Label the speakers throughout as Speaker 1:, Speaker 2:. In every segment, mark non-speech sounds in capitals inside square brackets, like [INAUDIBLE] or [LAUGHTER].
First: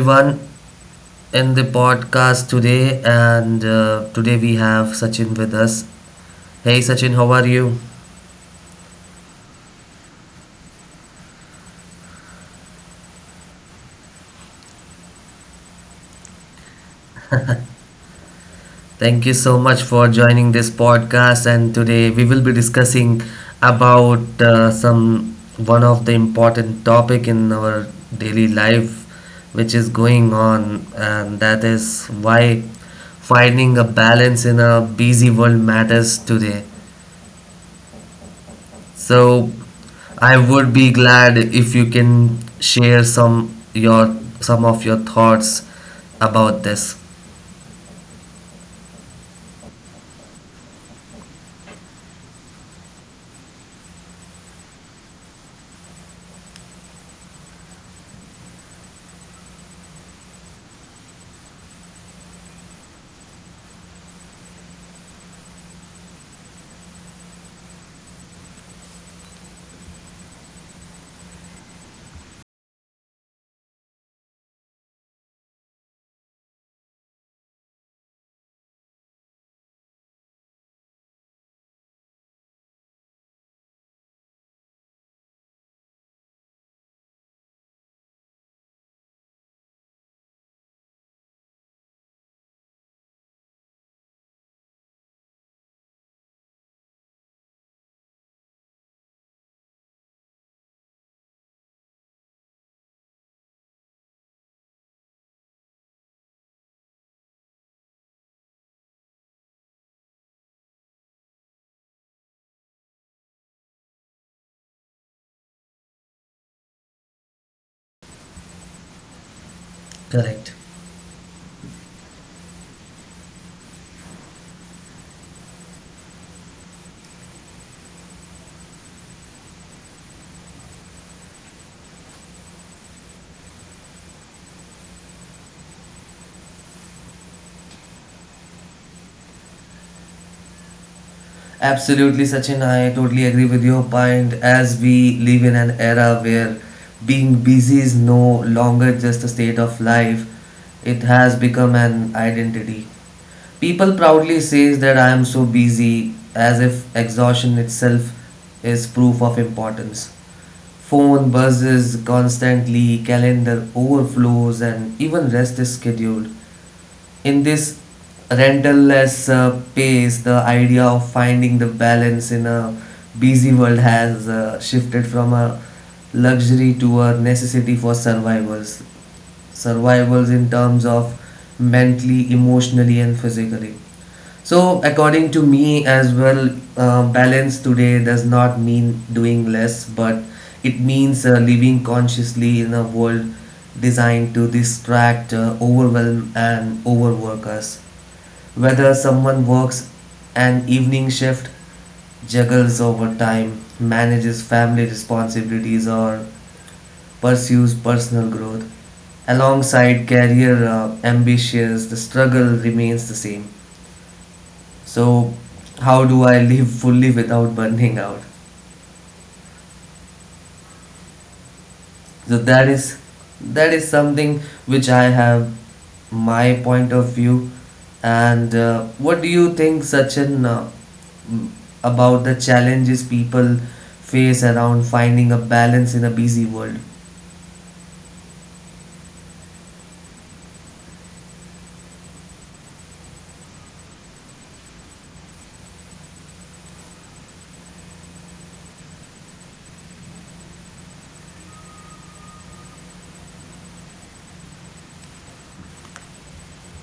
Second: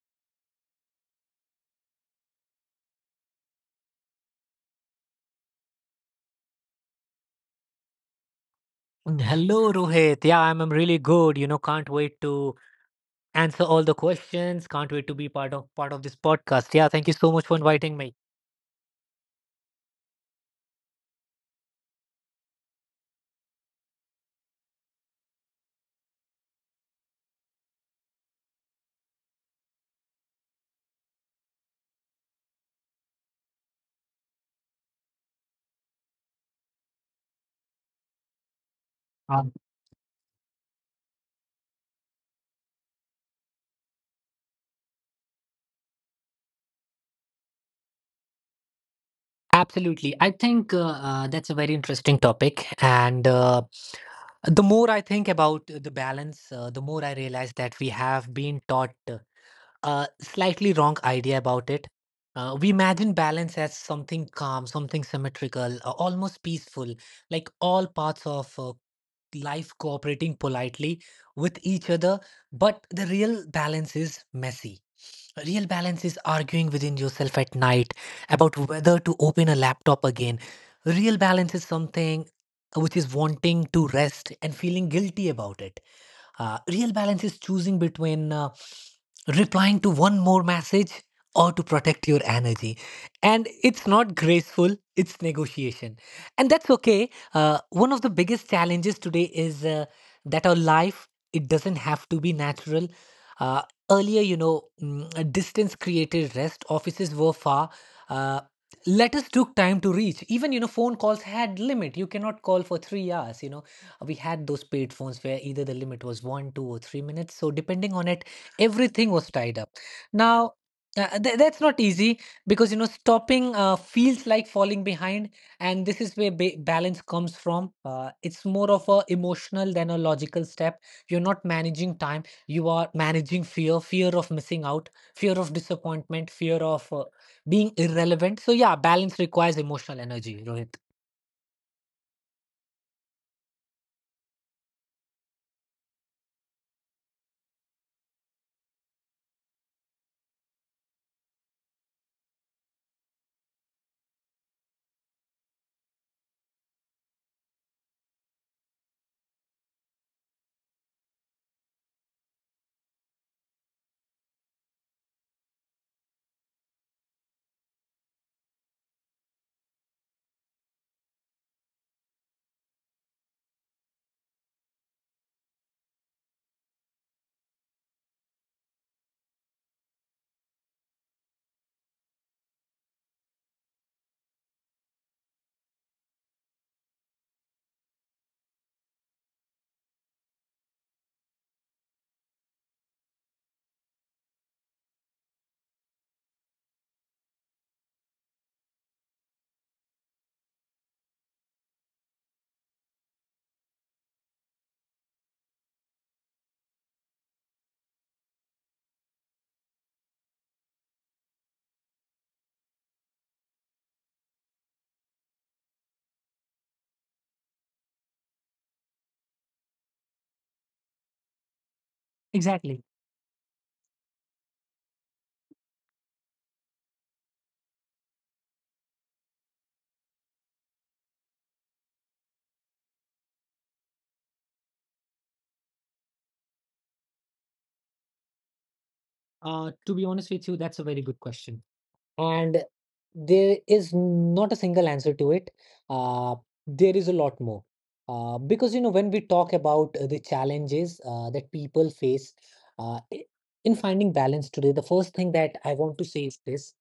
Speaker 1: everyone in the podcast today. And today we have Sachin with us. Hey Sachin, how are you?
Speaker 2: Hello, Rohit. Yeah, I'm really good. You know, can't wait to answer all the questions. Can't wait to be part of this podcast. Yeah, thank you so much for inviting
Speaker 1: Thank you so much for joining this podcast. And today we will be discussing about some one of the important topic in our daily life, which is going on, and that is why finding a balance in a busy world matters today. So
Speaker 2: me.
Speaker 1: I would be glad if you can share some of your thoughts about this.
Speaker 2: Absolutely. I think that's a very interesting topic. And The more I think about the balance, the more I realize that we have been taught a slightly wrong idea about it. We imagine balance as something calm, something symmetrical, almost peaceful, like all parts of life cooperating politely with each other. But the real balance is messy. Real balance is arguing within yourself at night, about whether to open a laptop again. Real balance is something which is wanting to rest and feeling guilty about it. Real balance is choosing between replying to one more message or to protect your energy. And it's not graceful, it's negotiation. And that's okay. One of the biggest challenges today is that our life, it doesn't have to be natural. Uh, Earlier, you know, a distance created rest, offices were far. Uh, Letters took time to reach, even you know phone calls had limit. You cannot call for 3 hours, you know, we had those paid phones where either the limit was one, two, or three minutes. So depending on it, everything was tied up.
Speaker 1: Correct.
Speaker 2: Now, that's not easy because you know stopping feels like falling behind, and this is where balance comes from. It's more of a emotional than a logical step. You're not managing time; you are managing fear, fear of missing out, fear of disappointment, fear of being irrelevant. So yeah, balance requires emotional energy, Rohit.
Speaker 1: Absolutely, Sachin. I totally agree with your point. As we live in an era where being busy is no longer just a state of life, it has become an identity. People proudly says that I am so busy as if exhaustion itself is proof of importance. Phone buzzes constantly, calendar overflows, and even rest is scheduled in this rental-less pace, the idea of finding the balance in a busy world has shifted from a luxury to a necessity for survivors. Survivors in terms of mentally, emotionally, and physically. So, according to me as well, balance today does not mean doing less, but it means living consciously in a world designed to distract, overwhelm, and overwork us. Whether someone works an evening shift, juggles overtime, manages family responsibilities, or pursues personal growth, alongside career ambitions, the struggle remains the same. So how do I live fully without burning out? So that
Speaker 2: Exactly.
Speaker 1: is that is something which I have my point of view. And what do you think, Sachin, m- about the challenges people face around finding a balance in a busy world?
Speaker 2: To be honest with you, that's a very good question. And there is not a single answer to it. Uh, there is a lot more. Because, you know, when we talk about the challenges that people face, uh, i- in finding balance today, the first thing that I want to say is this.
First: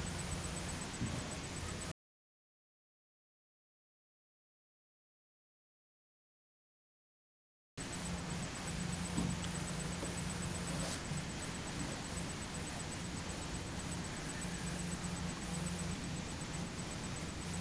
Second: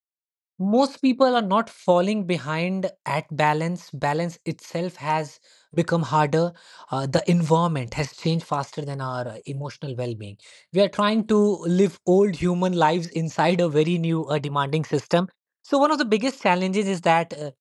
Speaker 2: Most people are not falling behind at balance. Balance itself has become harder. The environment has changed faster than our emotional well-being. We are trying to live old human lives inside a very new demanding system. So one of the biggest challenges is that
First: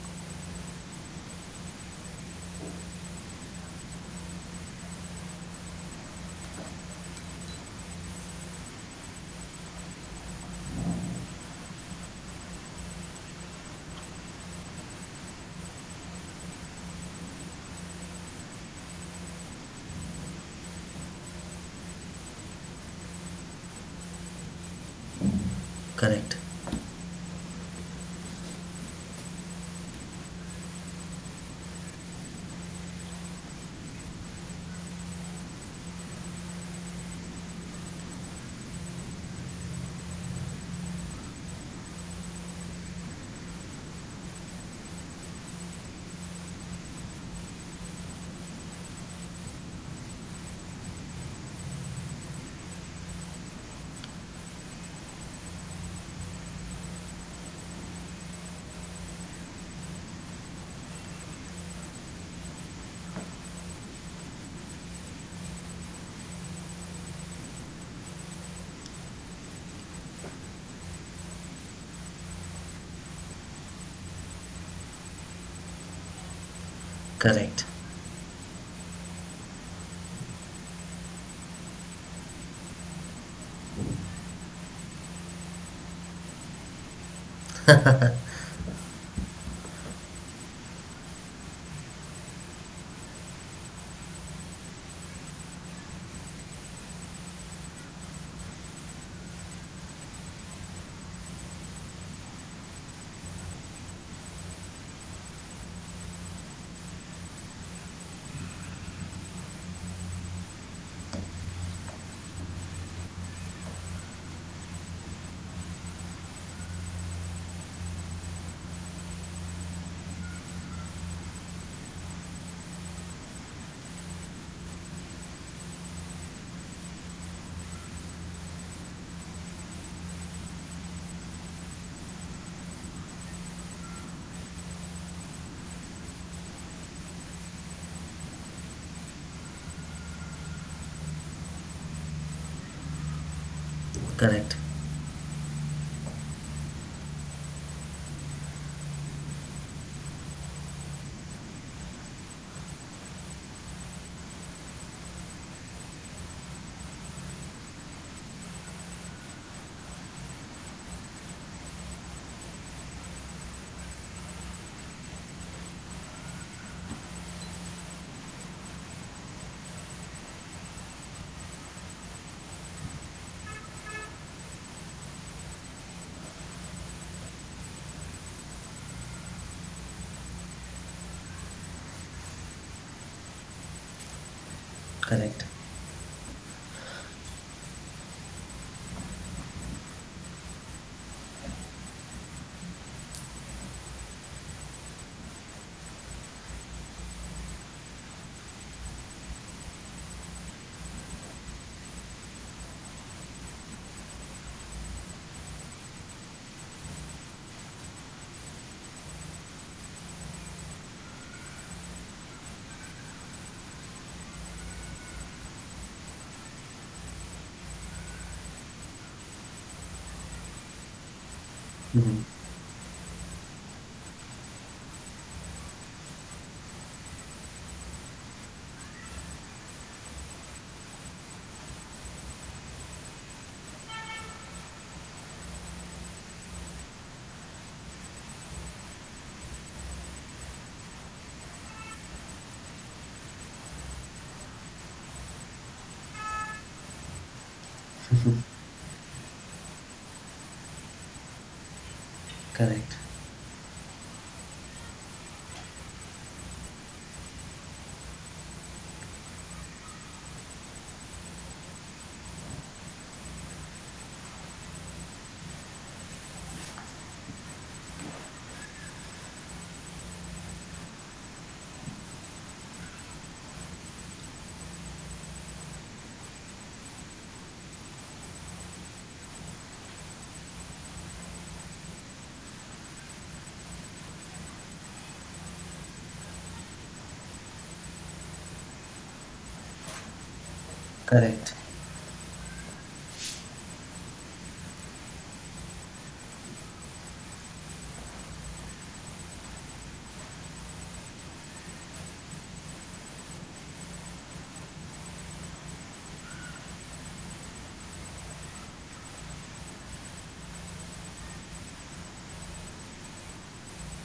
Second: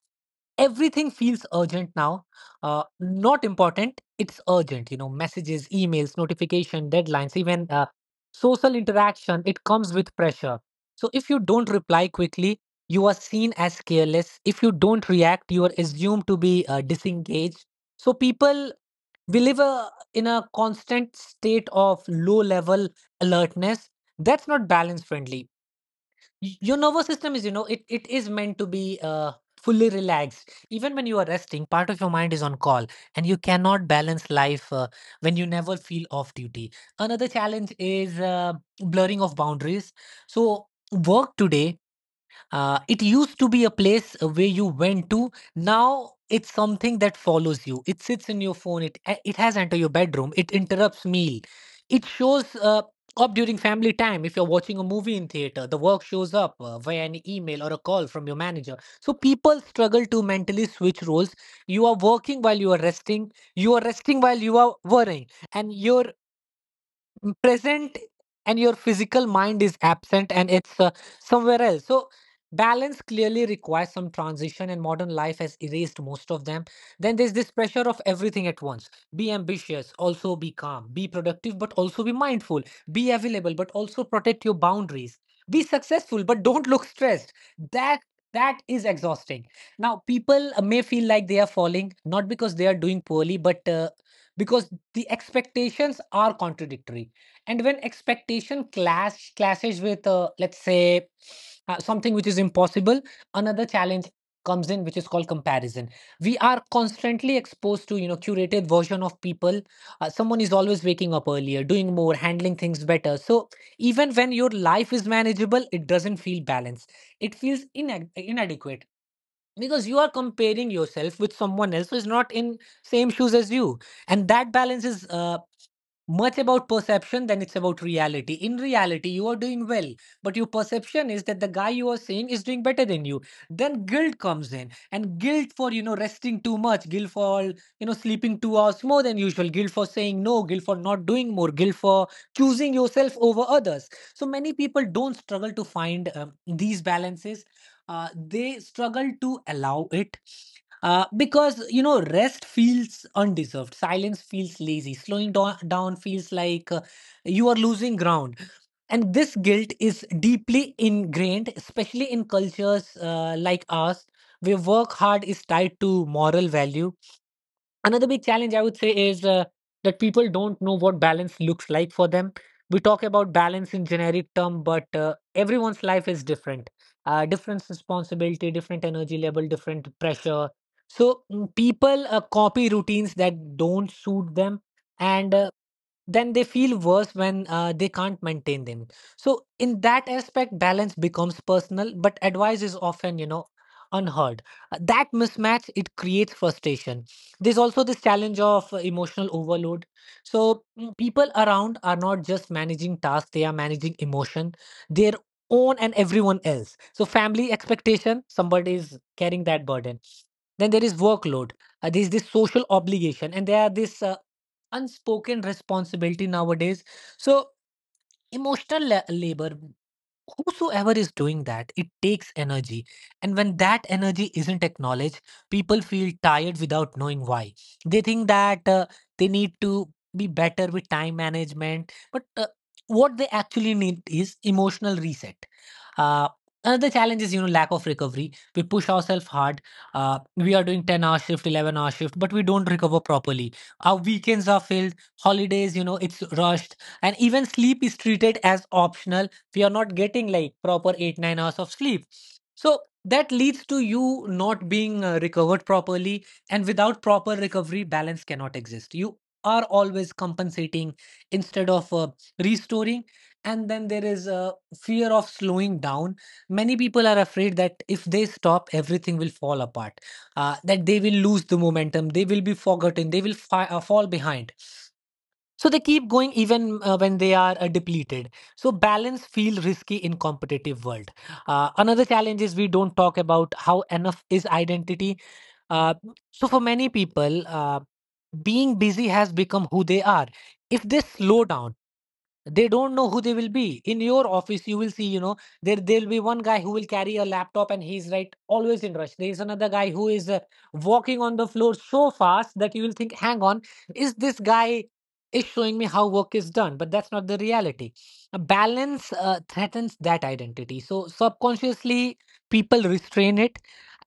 Speaker 2: everything feels urgent now, not important. It's urgent. You know, messages, emails, notification, deadlines, even social interaction, it comes with pressure. So if you don't reply quickly, you are seen as careless. If you don't react, you are assumed to be disengaged. So people, we live a, in a constant state of low level alertness. That's not balance friendly.
Speaker 1: Correct.
Speaker 2: Your nervous system is, you know, it is meant to be uh, fully relaxed. Even when you are resting, part of your mind is on call, and you cannot balance life when you never feel off duty. Another challenge is blurring of boundaries. So work today, it used to be a place where you went to. Now it's something that follows you. It sits in your phone. It has entered your bedroom. It interrupts meal. It shows up during family time. If you're watching a movie in theater, the work shows up via an email or a call from your manager. So people struggle to mentally switch roles. You are working while you are resting. You are resting while you are worrying, and your present and your physical mind is absent and it's somewhere else. So balance clearly requires some transition, and modern life has erased most of them. Then there's this
Speaker 1: Correct.
Speaker 2: pressure of everything at once. Be ambitious, also be calm. Be productive, but also be mindful. Be available, but also protect your boundaries. Be successful, but don't look stressed. that that is exhausting. Now people may feel like they are falling, not because they are doing poorly, but because the expectations are contradictory. And when expectation clashes with, let's say, something which is impossible, another challenge comes in, which is called comparison. We are constantly exposed to, you know, curated version of people. Someone is always waking up earlier, doing more, handling things better. So even when your life is manageable, it doesn't feel balanced. It feels inadequate, because you are comparing yourself with someone else who is not in same shoes as you. And that balance is much about perception than it's about reality. In reality, you are doing well, but your perception is that the guy you are seeing is doing better than you. Then guilt comes in, and guilt for you know resting too much, guilt for you know sleeping 2 hours more than usual, guilt for saying no, guilt for not doing more, guilt for choosing yourself over others. So many
Speaker 1: Correct.
Speaker 2: people don't struggle to find these balances. They struggle to allow it, because you know rest feels undeserved, silence feels lazy, slowing down feels like you are losing ground. And this guilt is deeply ingrained, especially in cultures like ours, where work hard is tied to moral value. Another big challenge I would say is that people don't know what balance looks like for them. We talk about balance in generic term, but everyone's life is different. Different responsibility, different energy level, different pressure. So people copy routines that don't suit them, and
Speaker 1: Correct.
Speaker 2: then they feel worse when they can't maintain them. So in that aspect balance becomes personal, but advice is often, you know, unheard. That mismatch, it creates frustration. There's also this challenge of emotional overload. So people around are not just managing tasks, they are managing emotion, their own and everyone else. So family expectation, somebody is carrying that burden. Then there is workload, there is this social obligation, and there are this unspoken responsibility nowadays. So emotional labor, whosoever is doing that, it
Speaker 1: Hmm.
Speaker 2: takes energy. And when that energy isn't acknowledged, people feel tired without knowing why. They think that they need to be better with time management. But what they actually need is emotional reset. Uh, Another challenge is you know lack of recovery. We push ourselves hard. We are doing 10-hour shift, 11-hour shift, but we don't recover properly. Our weekends are filled, holidays, you know, it's rushed, and even sleep is treated as optional. We are not getting like proper 8 9 hours of sleep. So
Speaker 1: Correct.
Speaker 2: that leads to you not being recovered properly, and without proper recovery balance cannot exist. You are always compensating instead of restoring. And then there is a fear of slowing down. Many people are afraid that if they stop, everything will fall apart, that they will lose the momentum, they will be forgotten, they will fall behind. So they keep going even when they are depleted. So balance feel risky in competitive world. Another challenge is we don't talk about how enough is identity. Uh, so for many people, being busy has become who they are. If they slow
Speaker 1: Correct.
Speaker 2: down, they don't know who they will be. In your office you will see, you know, there'll be one guy who will carry a laptop and he's right always in rush. There is another guy who is walking on the floor so fast that you will think, hang on, is this guy is showing me how work is done? But that's not the reality. A balance threatens that identity, so subconsciously people restrain it.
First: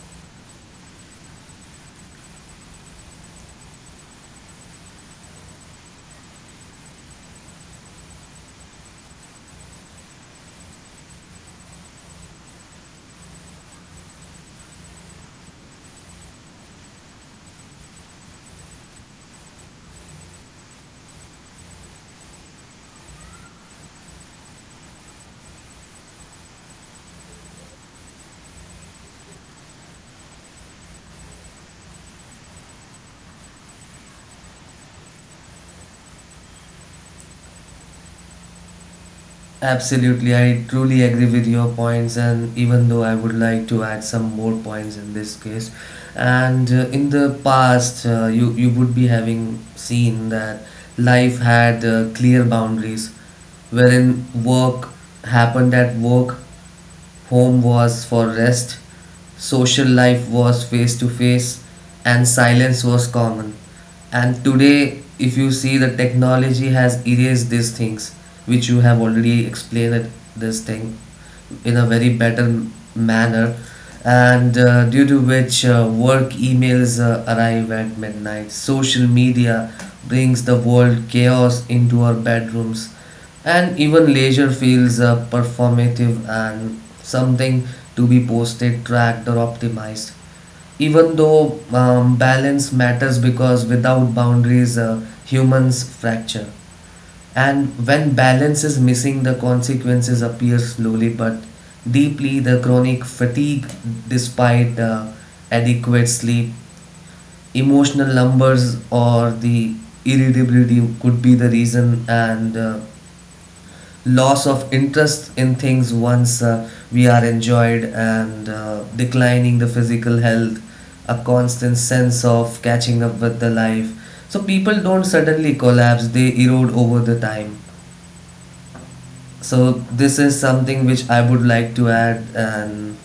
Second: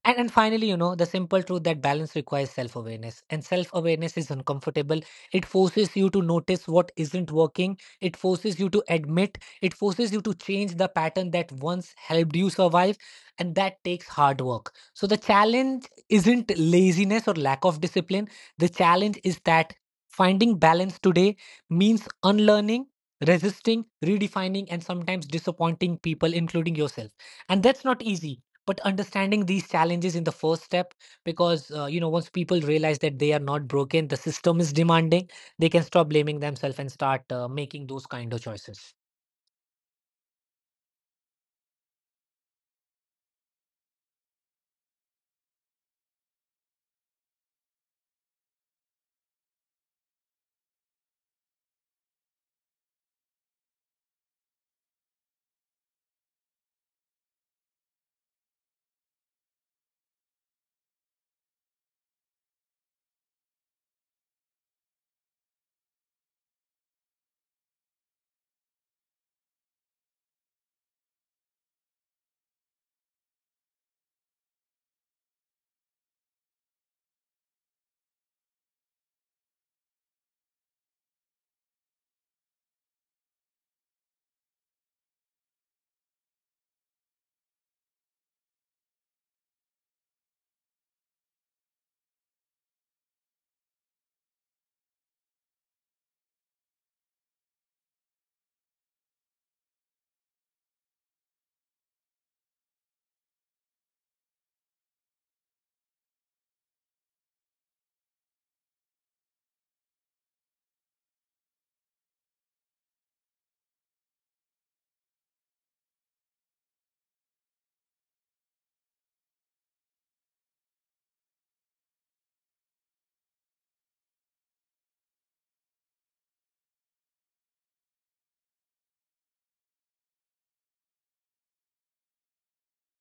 Speaker 2: And finally, you know, the simple truth that balance requires self-awareness, and self-awareness is uncomfortable. It forces you to notice what isn't working, it forces you to admit, it forces you to change the pattern that once helped you survive. And that takes hard work. So the challenge isn't laziness or lack of discipline. The challenge is that finding balance today means unlearning, resisting, redefining, and sometimes disappointing people, including yourself. And that's not easy. But understanding these challenges in the first step, because you know, once people realize that they are not broken, the system is demanding, they can stop blaming themselves and start making those kind of choices.
Speaker 1: Absolutely, I truly agree with your points, and even though I would like to add some more points in this case, and in the past, you would be having seen that life had clear boundaries, wherein work happened at work, home was for rest, social life was face to face, and silence was common. And today, if you see, the technology has erased these things, which you have already explained it, this thing in a very better manner and due to which work emails arrive at midnight, social media brings the world chaos into our bedrooms, and even leisure feels performative and something to be posted, tracked, or optimized. Even though balance matters because without boundaries humans fracture, and when balance is missing, the consequences appear slowly but deeply. The chronic fatigue, despite adequate sleep, emotional numbers, or the irritability could be the reason, and loss of interest in things once we are enjoyed, and declining the physical health, a constant sense of catching up with the life. So people don't suddenly collapse, they erode over the time. So this is something which I would like to add, and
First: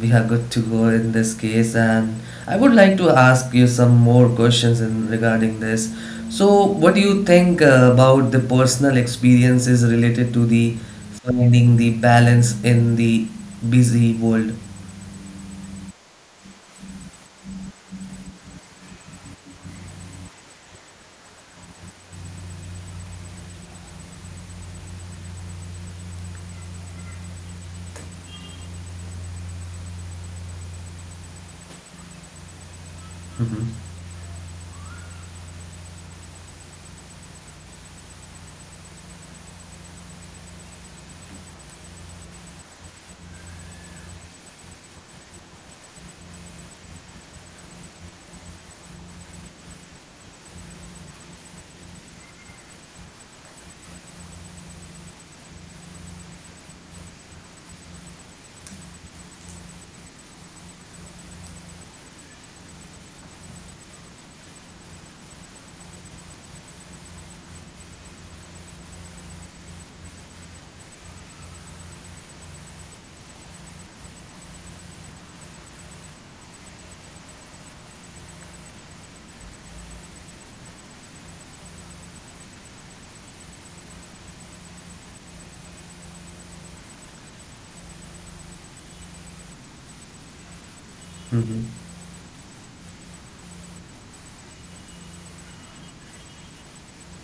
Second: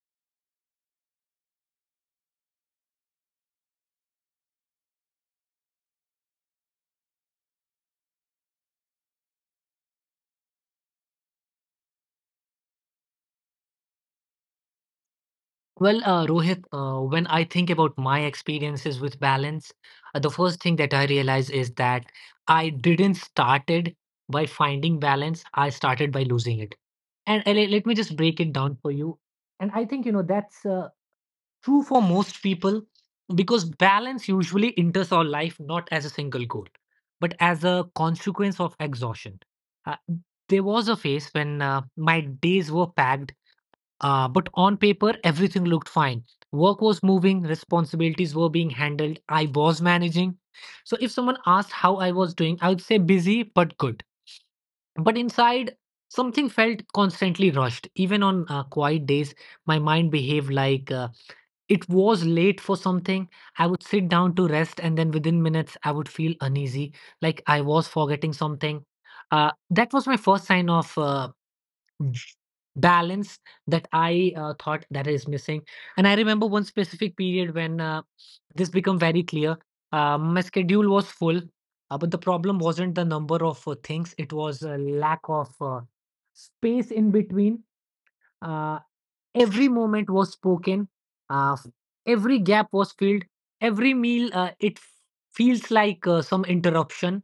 Speaker 1: we are good to go in this case. And I would like to ask you some more questions in regarding this. So, what do you think about the personal experiences related to the finding the balance in the busy world?
Speaker 2: Well, Rohit, when I think about my experiences with balance, the first thing that I realize is that I didn't started by finding balance. I started by losing it. And let me just break it down for you. And I think, you know, that's true for most people,
Speaker 1: Mm-hmm.
Speaker 2: because balance usually enters our life not as a single goal, but as a consequence of exhaustion. Uh, there was a phase when my days were packed, but on paper, everything looked fine. Work was moving, responsibilities were being handled, I was managing. So if someone asked how I was doing, I would say busy but good. But inside, something felt constantly rushed. Even on quiet days, my mind behaved like it was late for something. I would sit down to rest, and then within minutes, I would feel uneasy, like I was forgetting something. That was my first sign of balance that I thought that is missing. And I remember one specific period when this became very clear. My schedule was full, but the problem wasn't the number of things; it was a lack of space in between. Uh, every moment was spoken. Uh,
Speaker 1: Mm-hmm.
Speaker 2: every gap was filled. Every meal, it feels like some interruption.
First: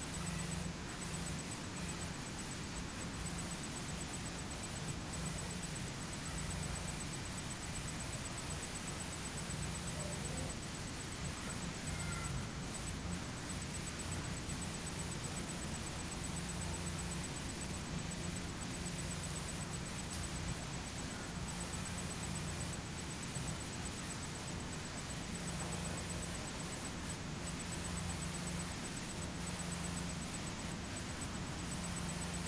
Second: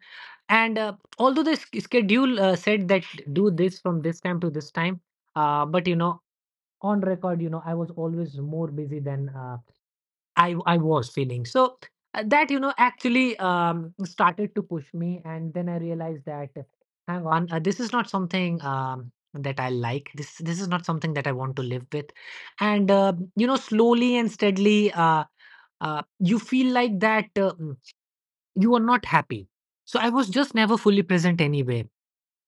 Speaker 2: And although the schedule said that do this from this time to this time, but you know on record you know I was always more busy than I was feeling so that you know actually started to push me. And then I realized that hang on, this is not something that I like. This is not something that I want to live with. And you know, slowly and steadily, you feel like that you are not happy. So I was just never fully present anywhere.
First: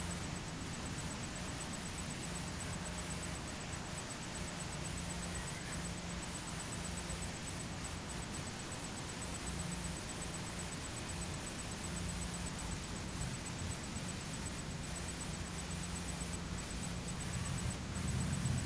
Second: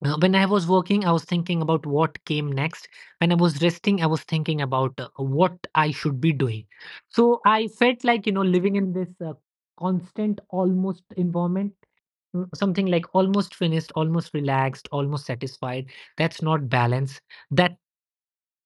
Speaker 2: When I was working, I was thinking about what came next. When I was resting, I was thinking about what I should be doing. So I felt like, you know, living in this constant, almost environment. Mm, something like almost finished, almost relaxed, almost satisfied. That's not balance. That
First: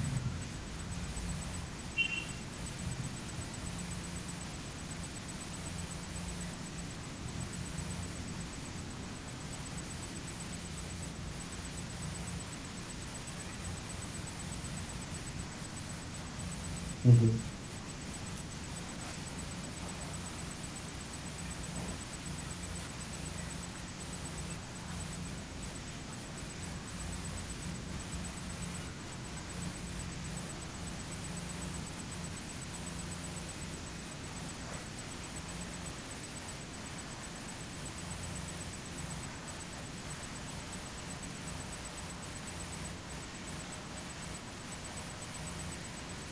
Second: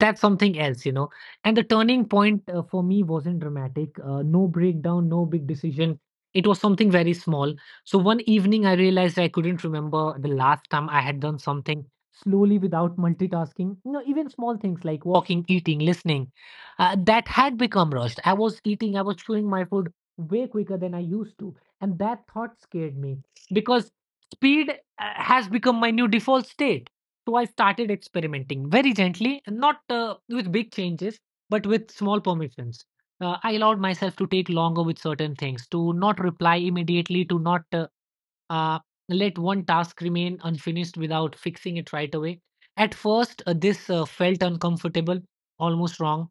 Speaker 2: that's something else, you know. And the turning point for me wasn't dramatic. No breakdown, no big decision. It was something very small. So one evening, I realized I couldn't remember the last time I had done something slowly without multitasking. You know, even small things like walking, eating, listening, that
Speaker 1: Mm-hmm.
Speaker 2: had become rushed. I was eating, I was chewing my food way quicker than I used to, and that thought scared me because speed has become my new default state. So I started experimenting very gently, and not with big changes, but with small permissions. I allowed myself to take longer with certain things, to not reply immediately, to not uh, let one task remain unfinished without fixing it right away. At first, this felt uncomfortable, almost wrong.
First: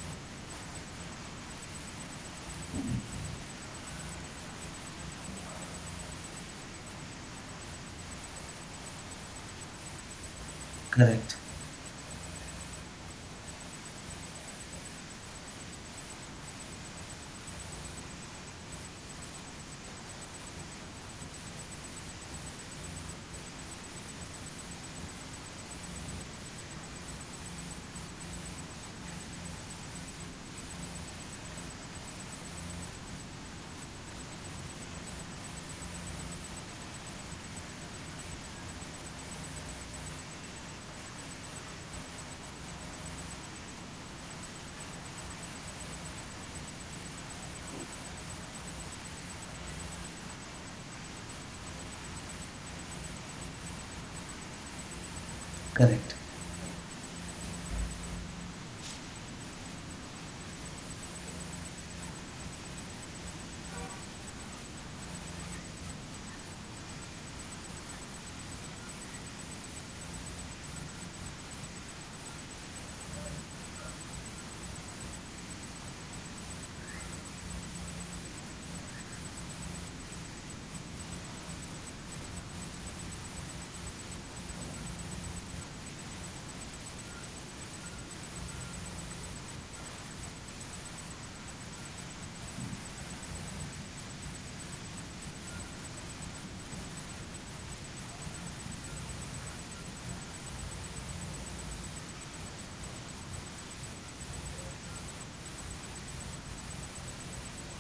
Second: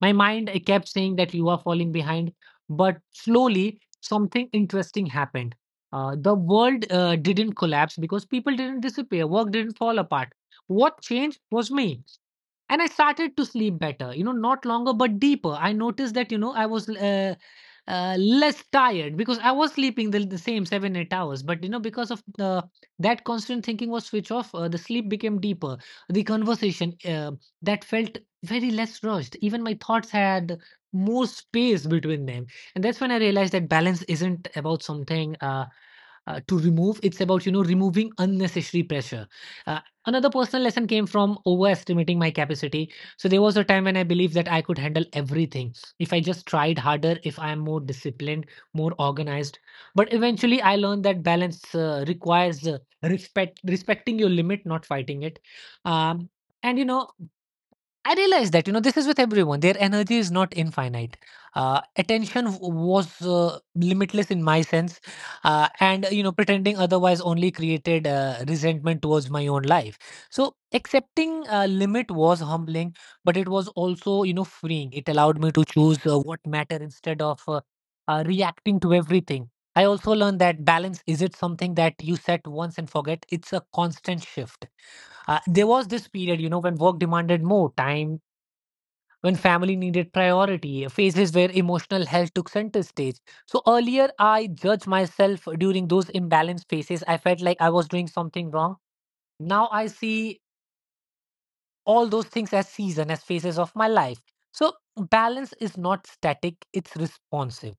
Speaker 2: My mind, I kept saying that you are falling behind, but slowly something interesting happened. The world didn't collapse because people didn't disappear, work didn't fall apart. What
Speaker 1: Correct.
Speaker 2: changed was me, and I started to sleep better. You know, not longer but deeper. I noticed that, you know, I was less tired because I was sleeping the same 7 8 hours, but you know, because of the that constant thinking was switch off, the sleep became deeper. The conversation that felt very less rushed. Even my thoughts had more space between them. And that's when I realized that balance isn't about something to remove. It's about, you know, removing unnecessary pressure. Uh, another personal lesson came from overestimating my capacity. So there was a time when I believed that I could handle everything if I just tried harder, if I am more disciplined, more organized. But eventually, I learned that balance requires respect, respecting your limit, not fighting it.
Speaker 1: Correct.
Speaker 2: Um, and you know, I realized that you know this is with everyone. Their energy is not infinite. Attention was limitless in my sense, and you know pretending otherwise only created resentment towards my own life. So accepting limit was humbling, but it was also, you know, freeing. It allowed me to choose what matter instead of reacting to everything. I also learned that balance is it something that you set once and forget. It's a constant shift. There was this period, you know, when work demanded more time, when family needed priority, phases where emotional health took center stage. So earlier, I judged myself during those imbalanced phases. I felt like I was doing something wrong. Now I see all those things as season, as phases of my life. So balance is not static, it's responsive.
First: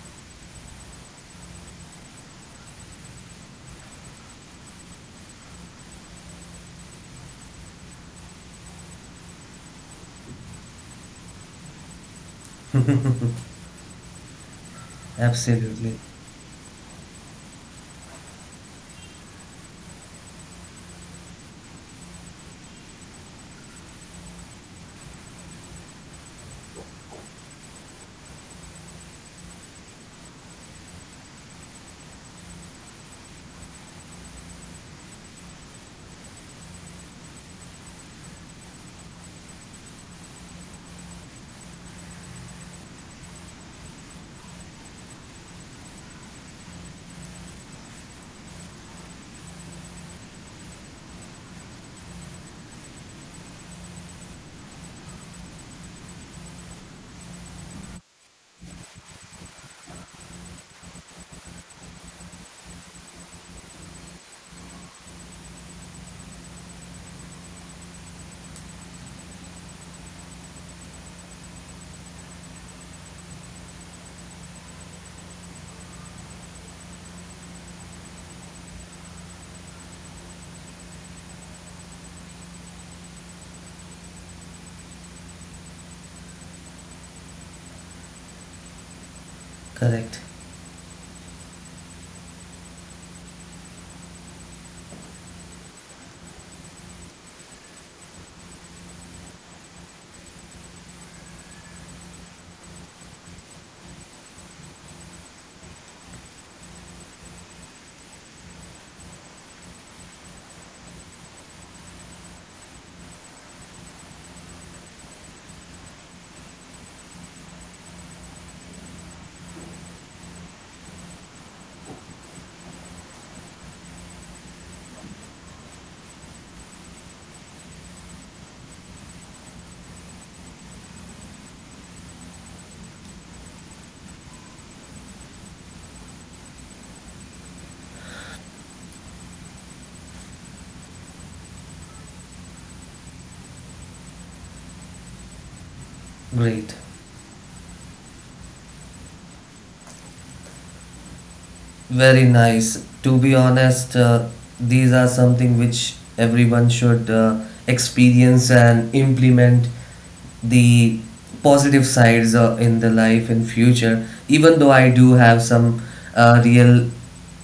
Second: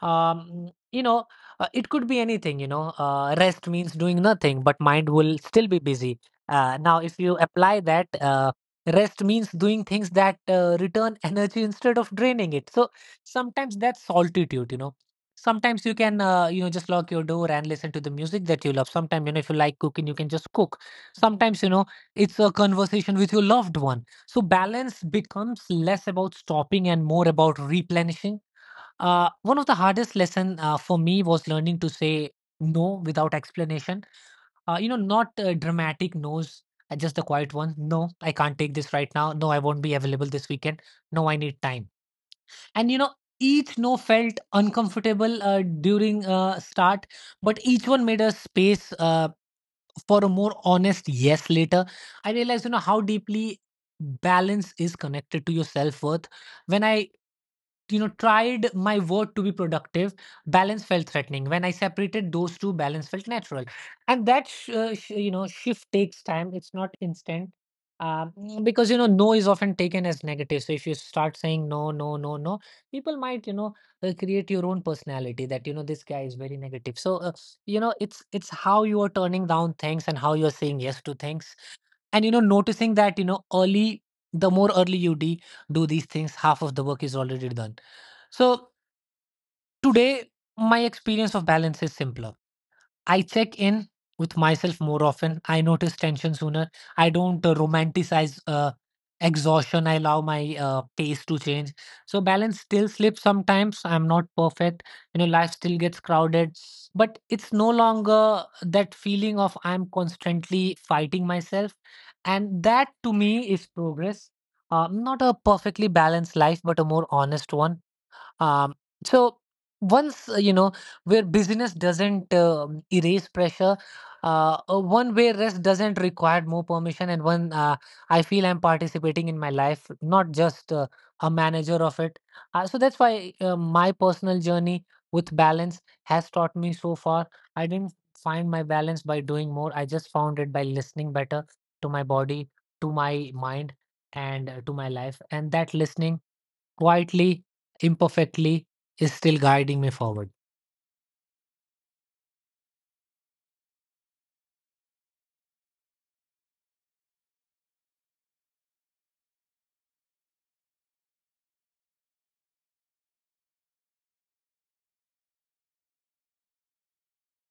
Speaker 2: You know, it could be anything, you know. Rest means doing nothing, but mind will still be busy. Now, if you apply that, rest means doing things that return [LAUGHS] energy instead of draining it. So sometimes that's solitude, you know. Sometimes you
Speaker 1: Absolutely.
Speaker 2: can, you know, just lock your door and listen to the music that you love. Sometimes, you know, if you like cooking, you can just cook. Sometimes, you know, it's a conversation with your loved one. So balance becomes less about stopping and more about replenishing. One of the hardest lesson for me was learning to say no without explanation. You know, not dramatic no's, just the quiet ones. No, I can't take this right now. No, I won't be available this weekend. No, I need time. And you know, each no felt uncomfortable during start, but each one made a space for a more honest yes later. I realized, you know, how deeply balance is connected to your self worth. When I, you know, tried my word to be productive, balance felt threatening. When I separated those two, balance felt natural. And that you know, shift takes time. It's not instant. um, because you know, no is often taken as negative. So if you start saying no, no, no, no, people might, you know, create your own personality that, you know, this guy is very negative. So you know, it's how you are turning down things and how you're saying yes to things. And you know, noticing that, you know, early, the more early you do these things, half of the work is already done. So
Speaker 1: Correct.
Speaker 2: today my experience of balance is simpler. I check in with myself more often. I notice tension sooner. I don't romanticize exhaustion. I allow my pace to change. So balance still slips sometimes. I'm not perfect. You know, life still gets crowded, but it's no longer that feeling of I'm constantly fighting myself, and that to me is progress. Not a perfectly balanced life, but a more honest one. Um, so once uh, you know, where busyness doesn't erase pressure, one where rest doesn't require more permission, and one, I feel I'm participating in my life, not just a manager of it. So that's why my personal journey with balance has taught me so far. I didn't find my balance by doing more. I just found it by listening better to my body, to my mind, and to my life. And that listening
Speaker 1: Great.
Speaker 2: quietly, imperfectly, is still guiding me forward.
Speaker 1: Very nice. To be honest, these are something which everyone should experience and implement the positive sides in the life in future. Even though I do have some real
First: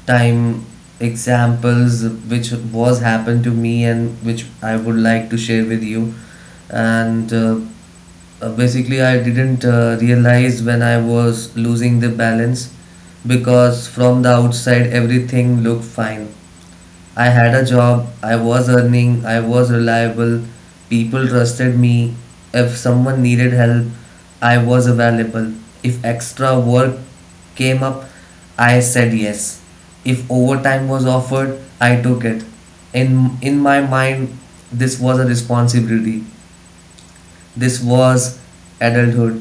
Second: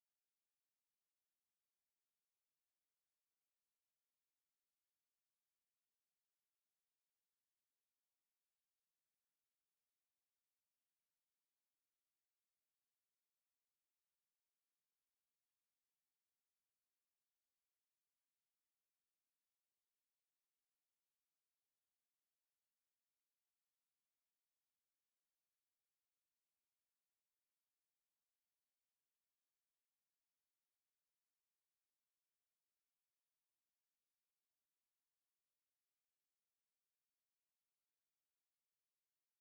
Speaker 1: time examples which was happened to me and which I would like to share with you. And basically, I didn't realize when I was losing the balance because from the outside everything looked fine. I had a job, I was earning, I was reliable, people trusted me. If someone needed help, I was available. If extra work came up, I said yes. If overtime was offered, I took it. In my mind, this was a responsibility, this was adulthood,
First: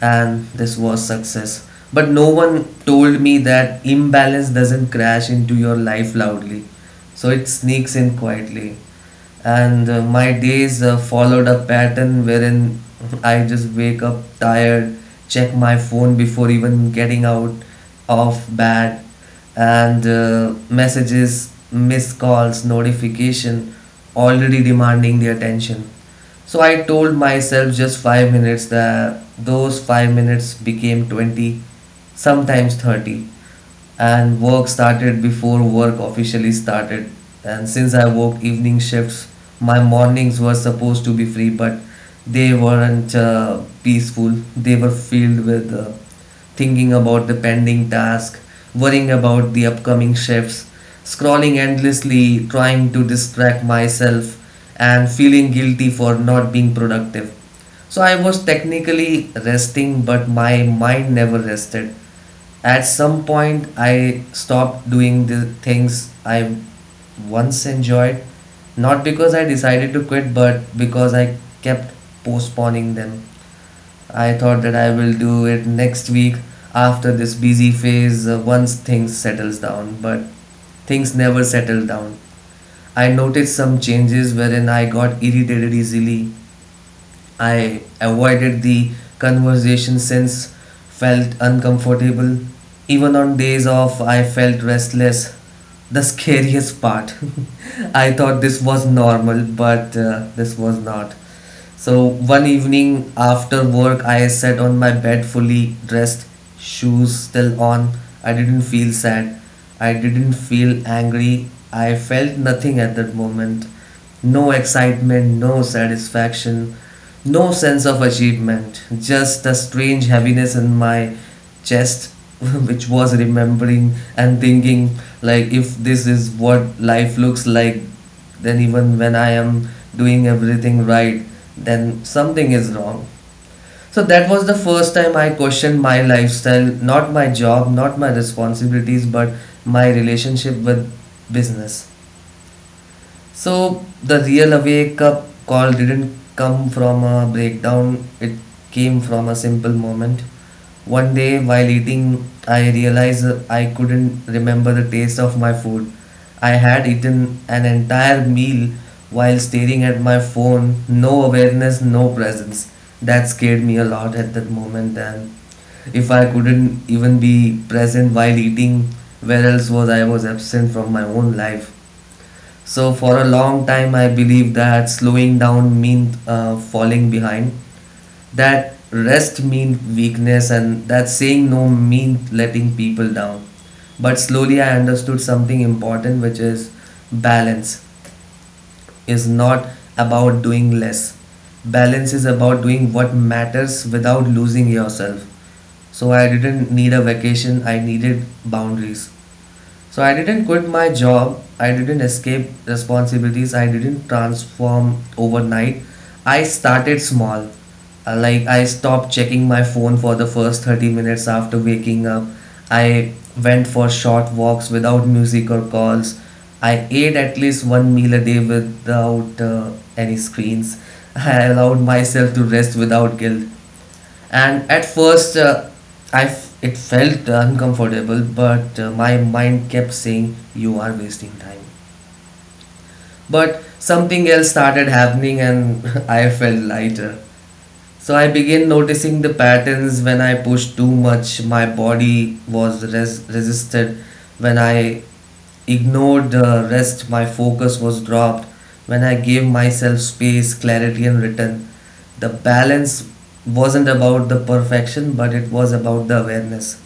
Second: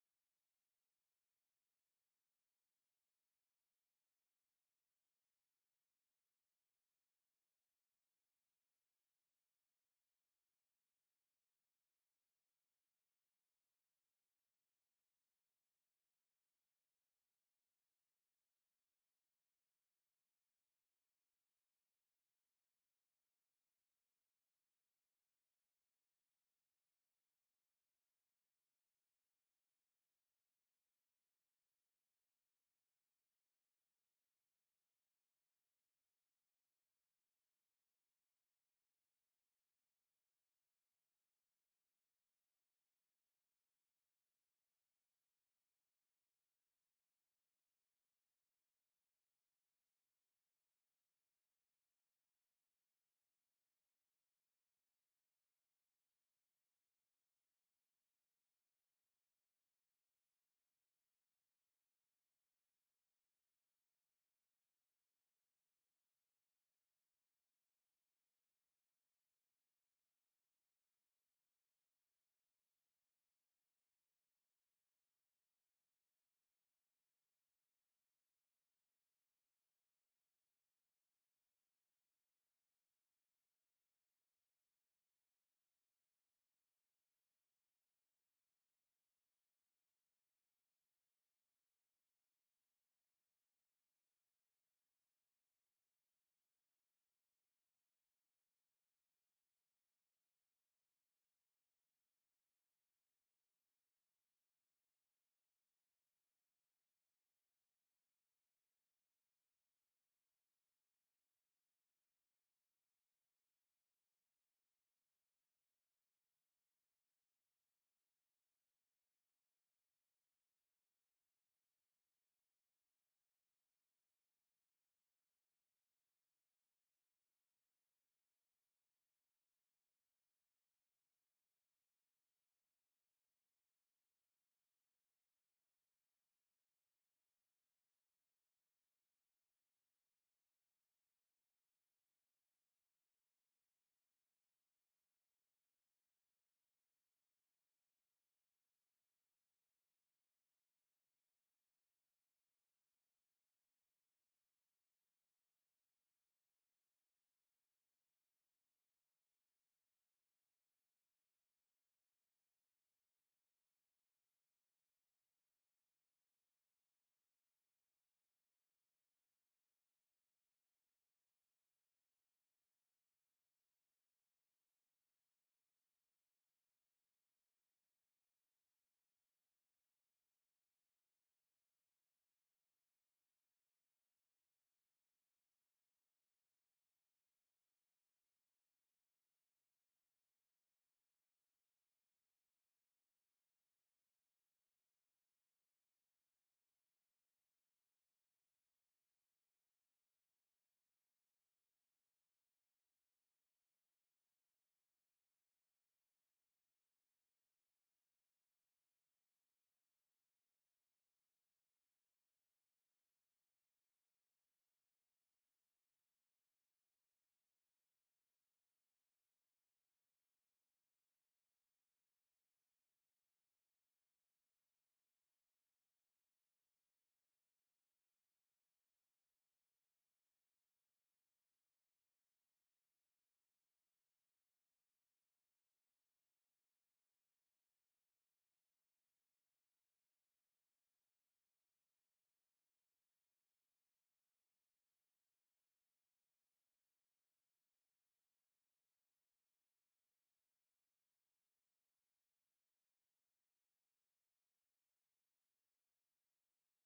Speaker 1: and this was success. But no one told me that imbalance doesn't crash into your life loudly, so it sneaks in quietly, and my days followed a pattern wherein I just wake up tired, check my phone before even getting out of bed, and messages, missed calls, notification already demanding the attention. So I told myself just 5 minutes. That those 5 minutes became 20, sometimes 30, and work started before work officially started. And since I worked evening shifts, my mornings were supposed to be free, but they weren't peaceful. They were filled with thinking about the pending task, worrying about the upcoming shifts, scrolling endlessly, trying to distract myself, and feeling guilty for not being productive. So I was technically resting, but my mind never rested. At some point, I stopped doing the things I once enjoyed, not because I decided to quit, but because I kept postponing them. I thought that I will do it next week after this busy phase, once things settles down, but things never settled down. I noticed some changes wherein I got irritated easily, I avoided the conversation since felt uncomfortable. Even on days off, I felt restless. The scariest part. [LAUGHS] I thought this was normal, but this was not. So one evening after work, I sat on my bed fully dressed, shoes still on. I didn't feel sad. I didn't feel angry. I felt nothing at that moment. No excitement, no satisfaction, no sense of achievement. Just a strange heaviness in my chest, [LAUGHS] which was remembering and thinking, like, if this is what life looks like, then even when I am doing everything right, then something is wrong. So that was the first time I questioned my lifestyle, not my job, not my responsibilities, but my relationship with business. So the real wake up call didn't come from a breakdown, it came from a simple moment. One day while eating, I realized I couldn't remember the taste of my food. I had eaten an entire meal while staring at my phone, no awareness, no presence. That scared me a lot at that moment, and if I couldn't even be present while eating, where else was I was absent from my own life. So for a long time, I believed that slowing down meant falling behind. That rest meant weakness, and that saying no meant letting people down. But slowly, I understood something important, which is balance is not about doing less. Balance is about doing what matters without losing yourself. So I didn't need a vacation. I needed boundaries. So I didn't quit my job, I didn't escape responsibilities, I didn't transform overnight. I started small. Like I stopped checking my phone for the first 30 minutes after waking up. I went for short walks without music or calls. I ate at least one meal a day without any screens. [LAUGHS] I allowed myself to rest without guilt, and at first it felt uncomfortable, but my mind kept saying you are wasting time, but something else started happening and [LAUGHS] I felt lighter. So I began noticing the patterns. When I pushed too much, my body was resisted. When I ignored the rest, my focus was dropped. When I gave myself space, clarity, and return, the balance wasn't about the perfection, but it was about the awareness.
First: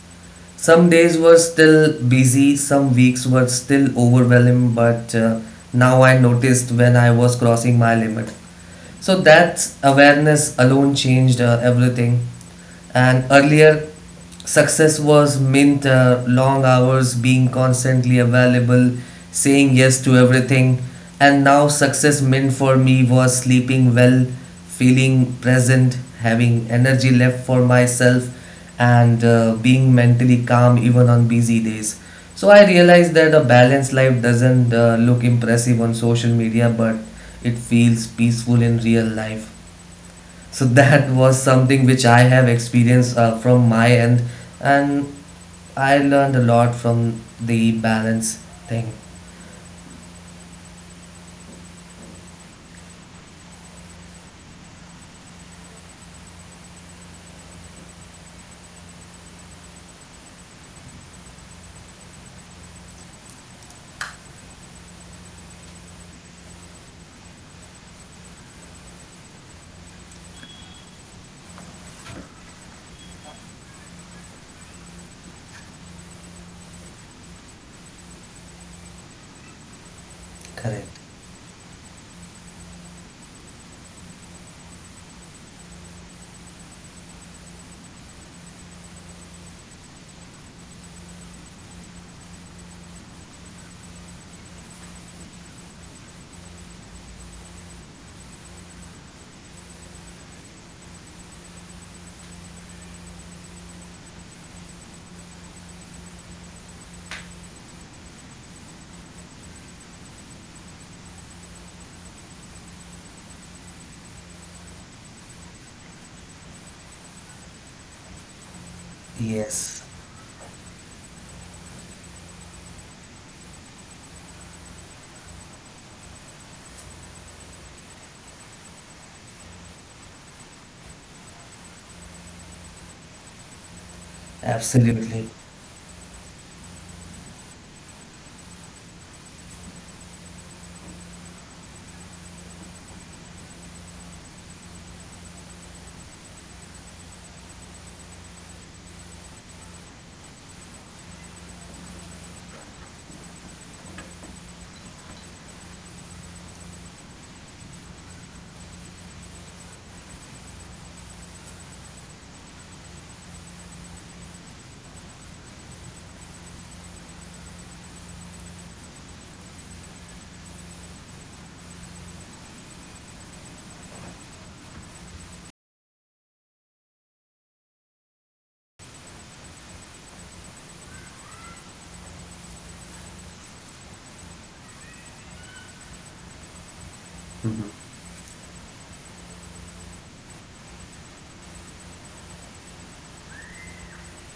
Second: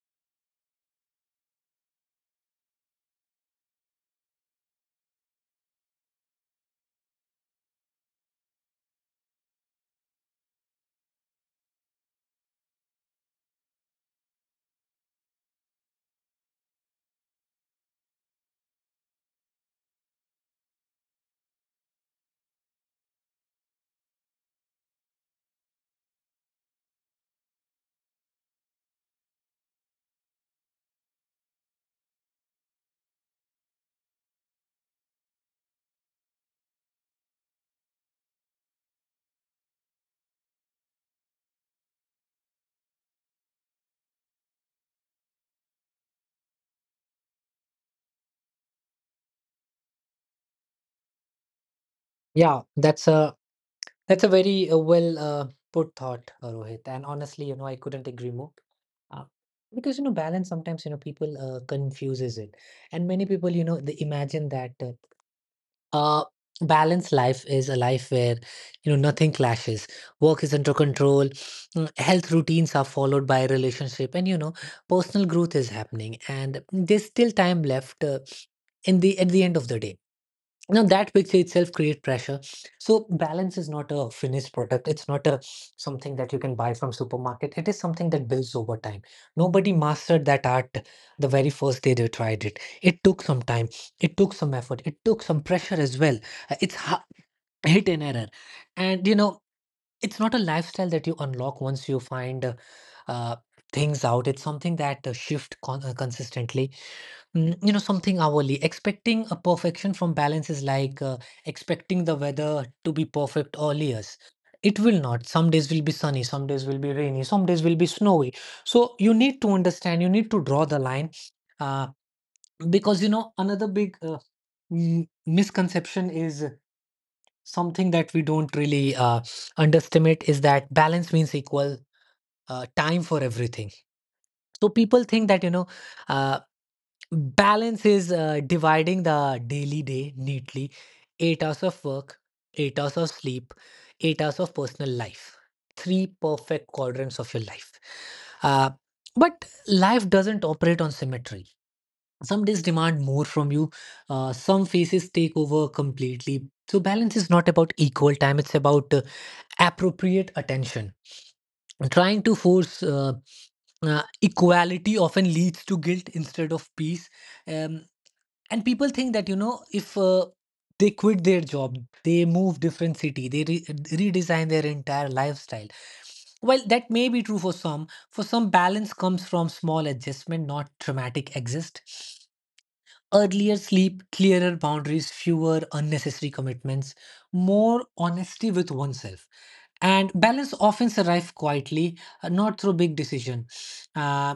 Speaker 1: Some days were still busy, some weeks were still overwhelming, but now I noticed when I was crossing my limit. So that awareness alone changed everything. And earlier success was meant long hours, being constantly available, saying yes to everything, and now success meant for me was sleeping well, feeling present, having energy left for myself, and being mentally calm even on busy days. So I realized that a balanced life doesn't look impressive on social media, but it feels peaceful in real life. So that was something which I have experienced from my end, and I learned a lot from the balance thing.
Speaker 2: Yeah, that's a very well put thought, Rohit. And honestly, you know, I couldn't agree more. Uh, because you know, balance sometimes, you know, people confuses it, and many people, you know, they imagine that a balanced life is a life where you know nothing clashes, work is under control, mm, health routines are followed by relationship, and you know, personal growth is happening, and there's still time left in the at the end of the day. Now
Speaker 1: Correct.
Speaker 2: that picture itself create pressure. So balance is not a finished product. It's not a something that you can buy from supermarket. It is something that builds over time. Nobody mastered that art the very first day they tried it. It took some time. It took some effort. It took some pressure as well. It's hit and error, and you know it's not a lifestyle that you unlock once you find uh, things out. It's something that shift consistently. Mm, you know, something hourly. Expecting a perfection from balance is like expecting the weather to be perfect all years. It will not. Some days will be sunny, some days will be rainy, some days will be snowy. So you need to
Speaker 1: Yes.
Speaker 2: understand, you need to draw the line. Uh, because, you know, another big misconception is something that we don't really underestimate is that balance means equal time for everything. So people
Speaker 1: Absolutely.
Speaker 2: think that, you know, uh, Balance is dividing the daily day neatly. 8 hours of work, 8 hours of sleep, 8 hours of personal life. Three perfect quadrants of your life. Uh, but life doesn't operate on symmetry. Some days demand more from you, some phases take over completely. So, balance is not about equal time, it's about appropriate attention. Trying to force equality often leads to guilt instead of peace. Um, and people think that you know if they quit their job, they move different city, they redesign their entire lifestyle. Well, that may be true for some. For some, balance comes from small adjustment, not dramatic exist: earlier sleep, clearer boundaries, fewer unnecessary commitments,
Speaker 1: Mm-hmm.
Speaker 2: more honesty with oneself. And balance often arrives quietly, not through big decision, uh,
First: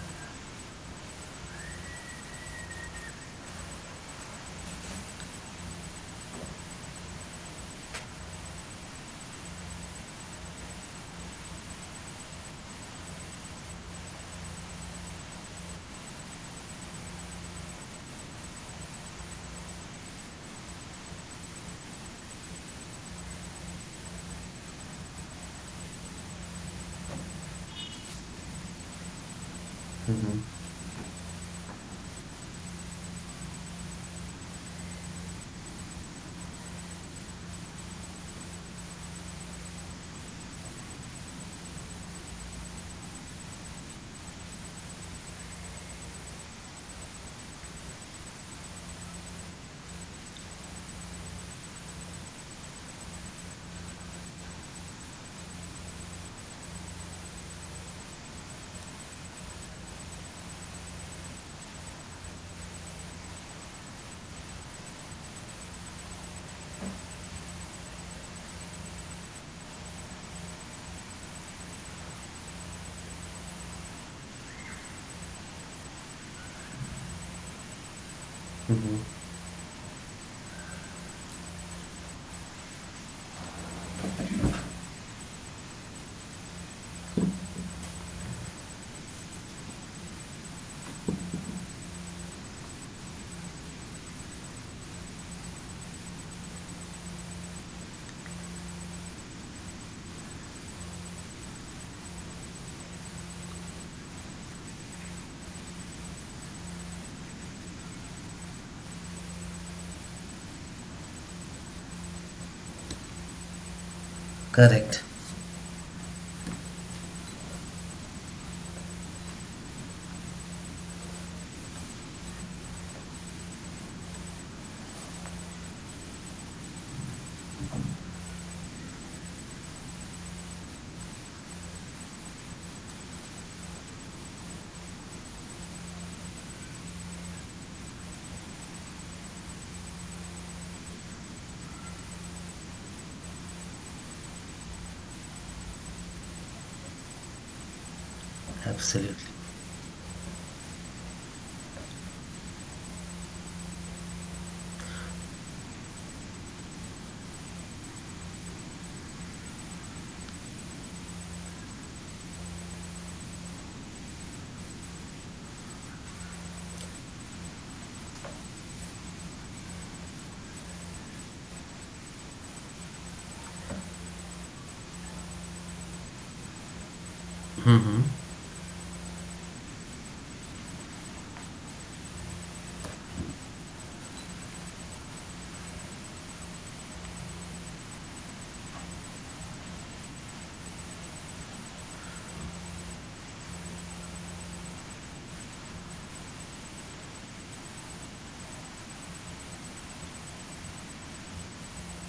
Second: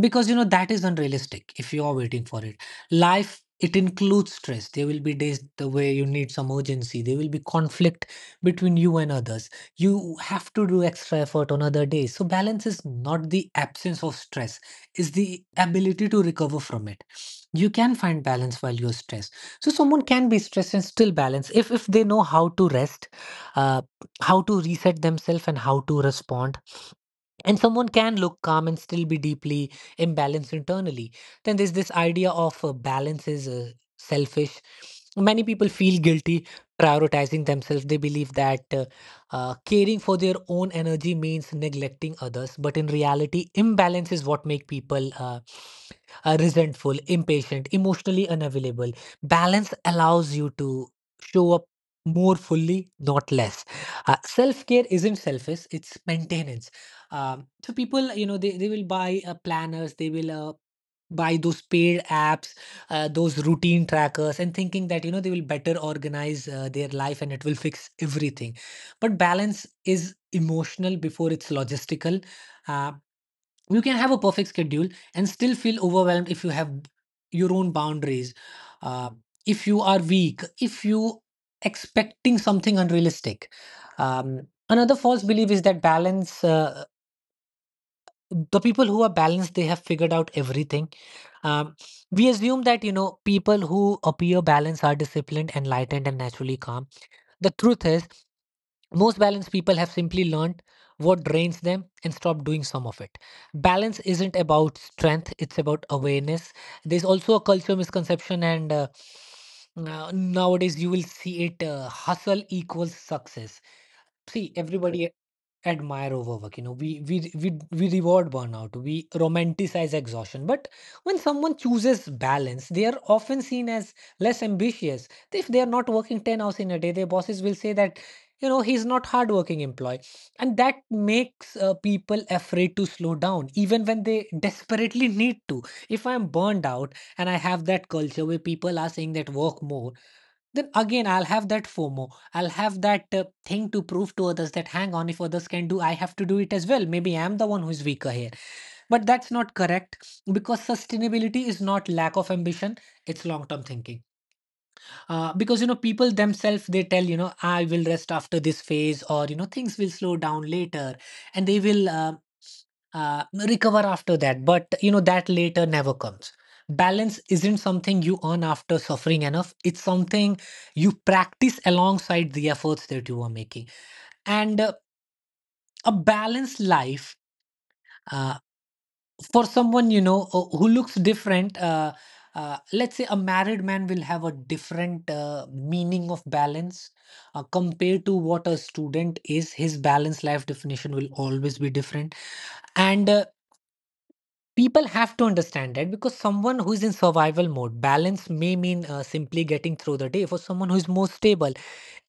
Speaker 2: because you know that is unrealistic if you are waiting for it. Life, it includes stress. There will be days the way you need some urgency. There will be conflict between you and others. You have to do extra effort on other days. So balance is not the absence of stress; is the ability to recover from it. You can find balance while you're stressed. So someone can be stressed and still balance if they know how to rest, uh, how to reset themselves and how to respond. And someone can look calm and still be deeply
Speaker 1: Mm-hmm.
Speaker 2: imbalanced internally. Then there's this idea of balance is selfish. Many people feel guilty prioritizing themselves. They believe that caring for their own energy means neglecting others, but in reality imbalance is what make people resentful, impatient, emotionally unavailable. Balance allows you to show up more fully, not less. Self-care isn't selfish, it's maintenance. So people, you know, they will buy planners, they will buy those paid apps, those routine trackers, and thinking that, you know, they will better organize their life and it will fix everything. But balance is emotional before it's logistical. Uh, you can have a perfect schedule and still feel overwhelmed if you have your own boundaries.
Speaker 1: Mm-hmm.
Speaker 2: Uh, if you are weak, if you expecting something unrealistic. Um, Another false belief is that balance. The people who are balanced, they have figured out everything. um, we assume that you know people who appear balanced are disciplined, enlightened and naturally calm. The truth is, most balanced people have simply learned what drains them and stopped doing some of it. Balance isn't about strength, it's about awareness. There's also a culture misconception, and nowadays you will see it: hustle equals success. See,
Speaker 1: Correct.
Speaker 2: everybody admire overwork. You know, we reward burnout, we romanticize exhaustion, but when someone chooses balance they are often seen as less ambitious. If they are not working 10 hours in a day, their bosses will say that, you know, he's not hardworking employee. And that makes people afraid to slow down even when they desperately need to. If I'm burned out and I have that culture where people are saying that work more, then again, I'll have that FOMO. I'll have that thing to prove to others that hang on, if others can do, I have to do it as well. Maybe I'm the one who's weaker here. But
Speaker 1: Absolutely.
Speaker 2: that's not correct, because sustainability is not lack of ambition, it's long term thinking. Because you know people themselves, they tell, you know, I will rest after this phase, or you know things will slow down later and they will recover after that, but you know that later never comes. Balance isn't something you earn after suffering enough, it's something you practice alongside the efforts that you are making. And a balanced life,
Speaker 1: Mm-hmm.
Speaker 2: uh, for someone, you know, who looks different, let's say a married man will have a different meaning of balance compared to what a student is. His balanced life definition will always be different. And people have to understand that, because someone who is in survival mode, balance may mean simply getting through the day. For someone who is more stable,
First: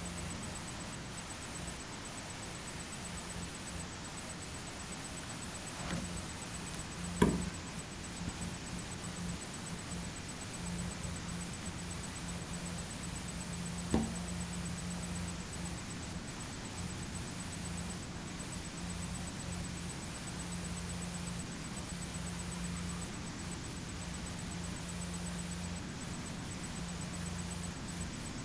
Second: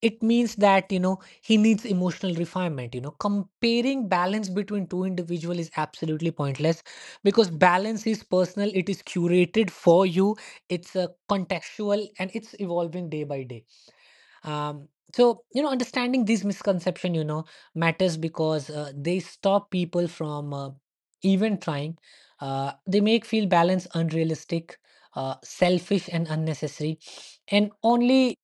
Speaker 2: it means that, you know, he needs emotional refinement. You know, comparing balance between two individuals is absolutely pointless, because balance is personal, it is curated for you. It's a contextual and it's evolving day by day. um so you know understanding these misconception, you know, matters because they stop people from even trying. They make feel balance unrealistic, selfish and unnecessary. And only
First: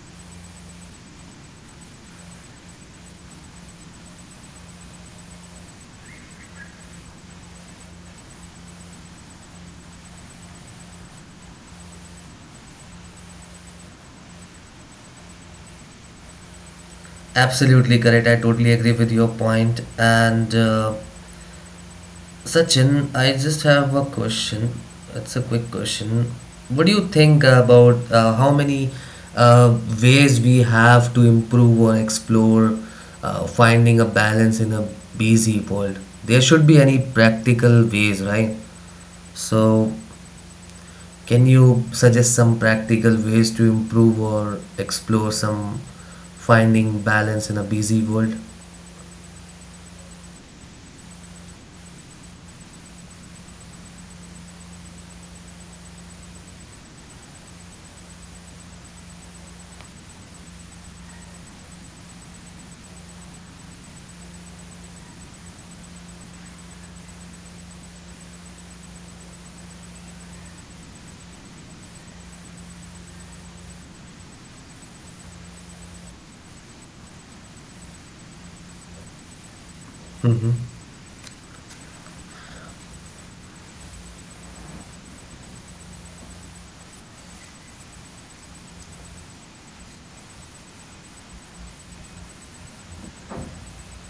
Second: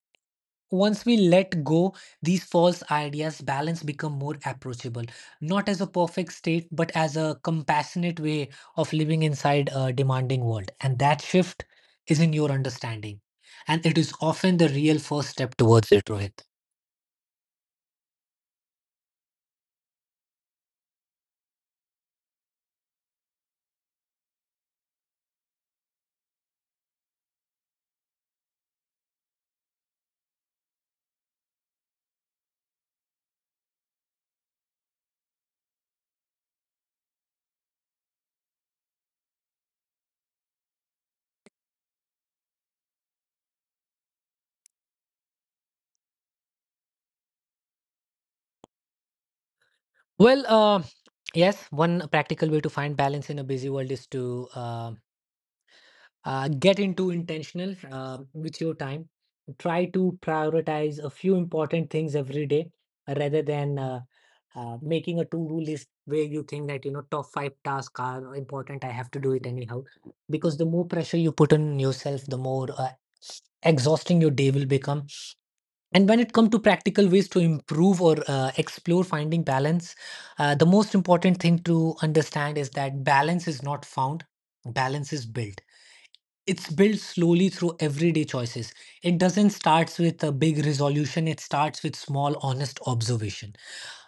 Speaker 2: once we let go, these false ideas balance become more approachable, not as a perfect state, but as a compassionate way of living inside a demanding world. And that shift is in your understanding. And it is often the real first step towards it, Rohit.
Speaker 1: Absolutely correct. I totally agree with your point, and Sachin, I just have a question. It's a quick question. What do you think about how many ways we have to improve or explore finding a balance in a busy world? There should be any practical ways, right? So, can you suggest some practical ways to improve or explore some finding balance in a busy world?
Speaker 2: Well, yes, one practical way to find balance in a busy world is to get into intentional with your time. Try to prioritize a few important things every day rather than making a to-do list where you think that, you know, top five tasks are important, I have to do it anyhow. Because the more pressure you put on yourself, the more exhausting your day will become. And when it comes to practical ways to improve or explore finding balance,
Speaker 1: Mm-hmm.
Speaker 2: the most important thing to understand is that balance is not found, balance is built. It's built slowly through everyday choices. It doesn't start with a big resolution, it starts with small, honest observation.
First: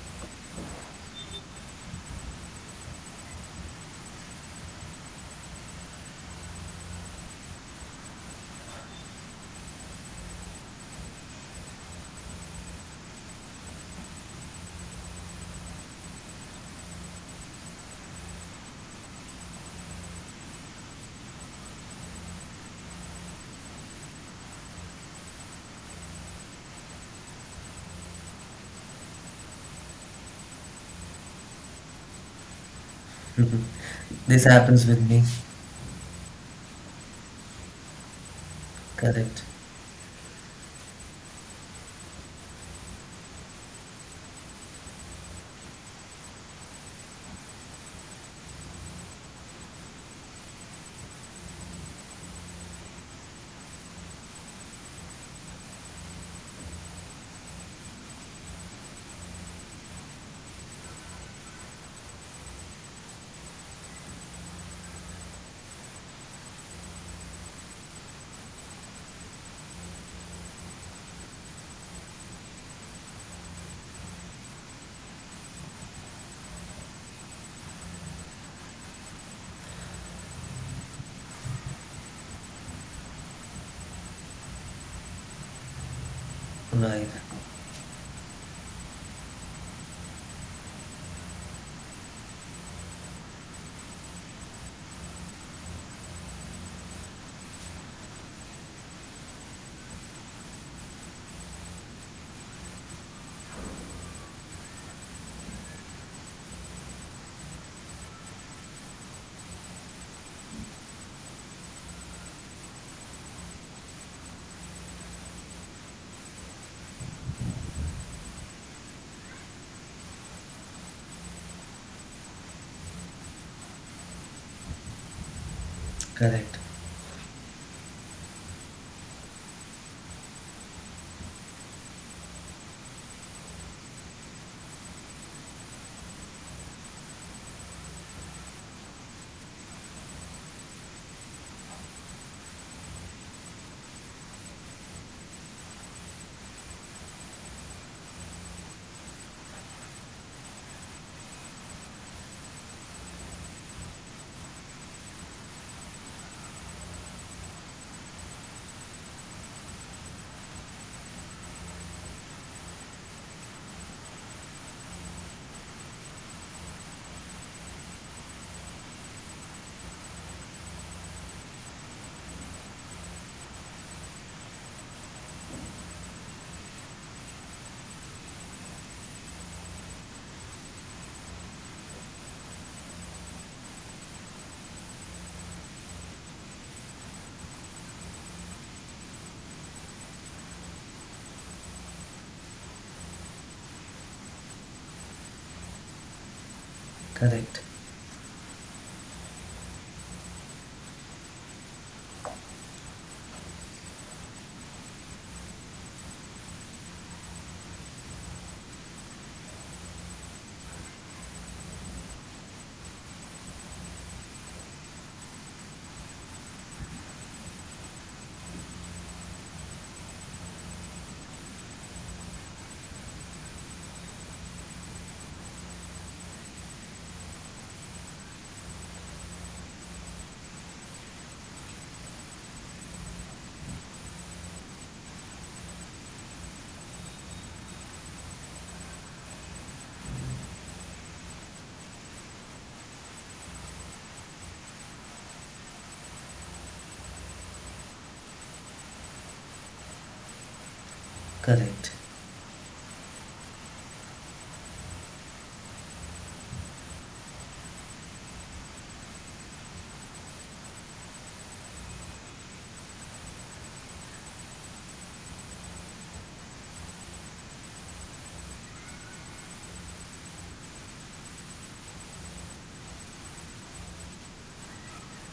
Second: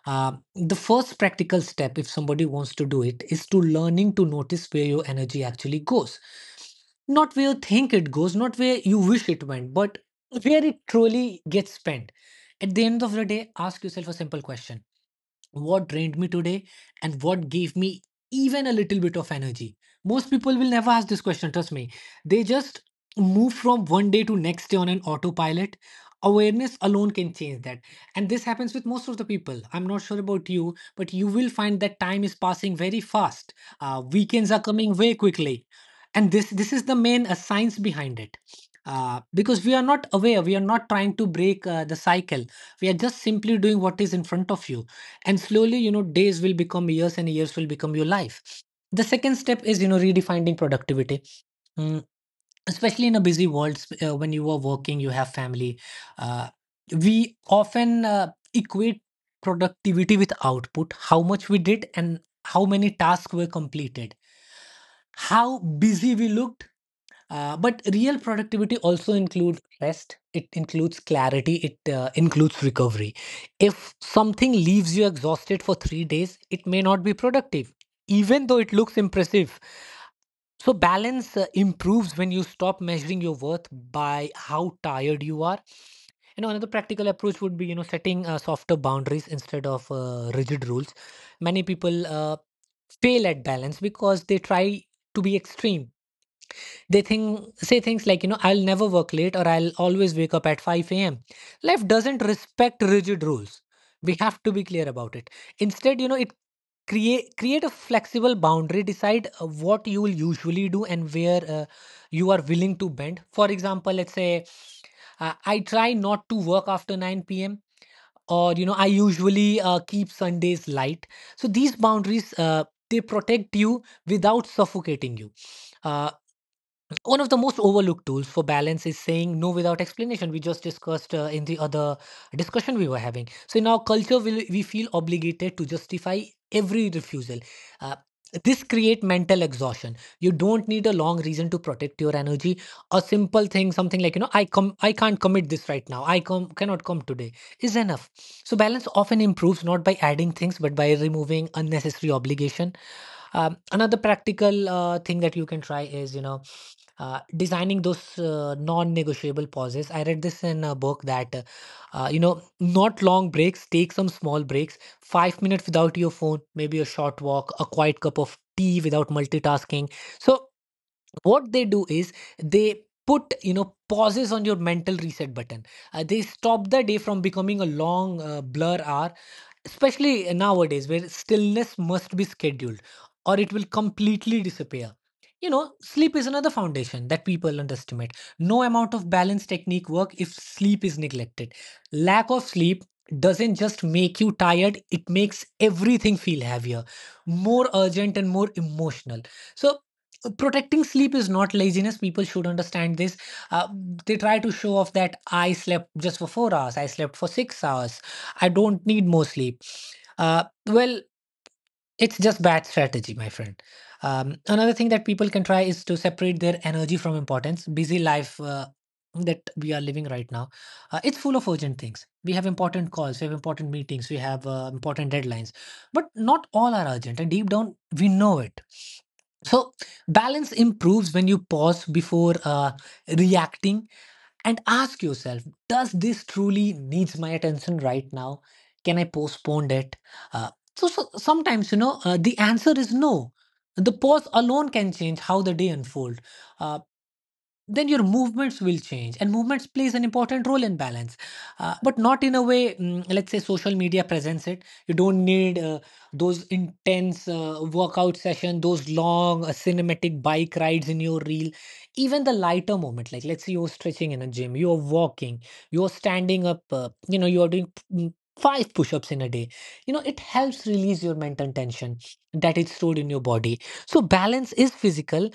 Speaker 2: The first practical step, if somebody wants to do it, is to learning to notice where your energy actually goes. Not where you think it goes, not where you wish it went, but where it truly gets spent. At the end of the day, ask yourself a simple question: what drained me today, and what gave me even a little bit of energy? Most people will never ask this question, trust me. They just move from one day to next day on an autopilot. Awareness alone can change that. And this happens with most of the people. I'm not sure about you, but you will find that time is passing very fast.
Speaker 1: [LAUGHS] This
Speaker 2: Weekends are
Speaker 1: happens
Speaker 2: coming
Speaker 1: with
Speaker 2: very
Speaker 1: me.
Speaker 2: quickly. And this is the main science behind it.
Speaker 1: Correct.
Speaker 2: Because we are not aware, we are not trying to break the cycle. We are just simply doing what is in front of you, and slowly, you know, days will become years and years will become your life. The second step is, you know, redefining productivity. Mm, especially in a busy world, when you are working, you have family. uh, we often equate productivity with output: how much we did and how many tasks were completed, how busy we looked. But real productivity also includes rest. It includes clarity. It includes recovery. If something leaves you exhausted for 3 days, it may not be productive, even though it looks impressive. So, balance improves when you stop measuring your worth by how tired you are. You know, another practical
Speaker 1: Right.
Speaker 2: approach would be, you know, setting softer boundaries instead of rigid rules. Many people fail at balance because they try to be extreme. They think say things like, you know, I'll never work late, or I'll always wake up at 5 a.m. Life doesn't respect rigid rules. We have to be clear about it. Instead, you know, it create a flexible boundary. Decide what you will usually do and where you are willing to bend. For example, let's say I try not to work after 9 p.m., or you know, I usually keep Sundays light. So these boundaries they protect you without suffocating you. Uh,
Speaker 1: Correct,
Speaker 2: One of the most overlooked tools for balance is saying no without explanation. We just discussed in the other discussion we were having. So in our culture, we feel obligated to justify every refusal. uh, this create mental exhaustion. You don't need a long reason to protect your energy. A simple thing, something like, you know, I can't commit this right now, cannot come today, is enough. So balance often improves not by adding things but by removing unnecessary obligation. Another practical thing that you can try is, you know, designing those non-negotiable pauses. I read this in a book that, you know, not long breaks, take some small breaks. 5 minutes without your phone, maybe a short walk, a quiet cup of tea without multitasking. So what they do is they put, you know, pauses on your mental reset button. They stop the day from becoming a long blur hour, especially nowadays where stillness must be scheduled or it will completely disappear. You know, sleep is another foundation that people underestimate. No amount of balance technique work if sleep is neglected. Lack of sleep doesn't just make you tired, it makes everything feel heavier,
Speaker 1: correct,
Speaker 2: more urgent and more emotional. So protecting sleep is not laziness, people should understand this. uh, they try to show off that I slept just for 4 hours, I slept for 6 hours, I don't need more sleep. Uh, well, it's just bad strategy, my friend. Another thing that people can try is to separate their energy from importance. Busy life that we are living right now, it's full of urgent things. We have important calls, we have important meetings, we have important deadlines, but not all are urgent, and deep down we know it. So balance improves when you pause before reacting and ask yourself, does this truly needs my attention right now? Can I postpone it? uh, so sometimes, you know, the answer is no. The pause alone can change how the day unfolds. Then your movements will change, and movements plays an important role in balance.
Speaker 1: correct.
Speaker 2: But
Speaker 1: [LAUGHS]
Speaker 2: not in a way, mm, let's say social media presents it. You don't need those intense workout session, those long cinematic bike rides in your reel. Even the lighter moment, like let's say you're stretching in a gym, you're walking, you're standing up, you know, you're doing five push-ups in a day. You know, it helps release your mental tension that is stored in your body. So balance is physical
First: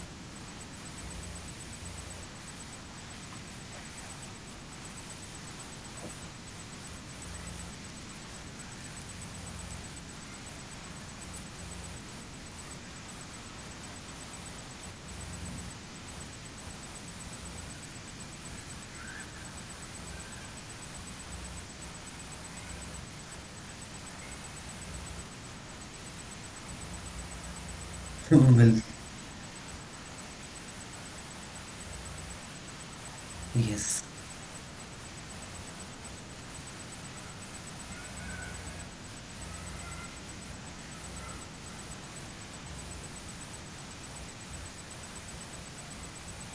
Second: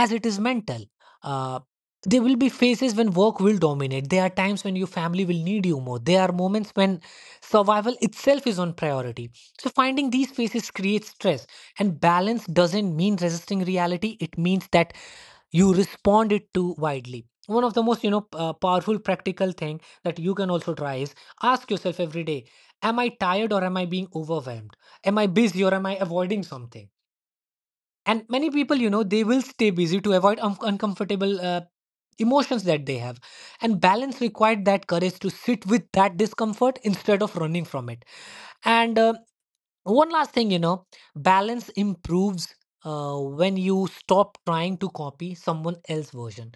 Speaker 2: as it is mental. Uh, there will be phases when work will dominate. There are times when your family will need you more. There are moments when survival itself is on priority. So, finding these phases creates stress. And balance doesn't mean resisting reality, it means that you respond it to widely. One of the most, you know, powerful practical thing that you can also try is, ask yourself every day: Am I tired or am I being overwhelmed? Am I busy or am I avoiding something? And many people,
Speaker 1: Well,
Speaker 2: you know, they will stay busy to avoid uncomfortable emotions that they have. And
Speaker 1: yes,
Speaker 2: balance required that courage to sit with that discomfort instead of running from it. And one last thing, you know, balance improves when you stop trying to copy someone else's version.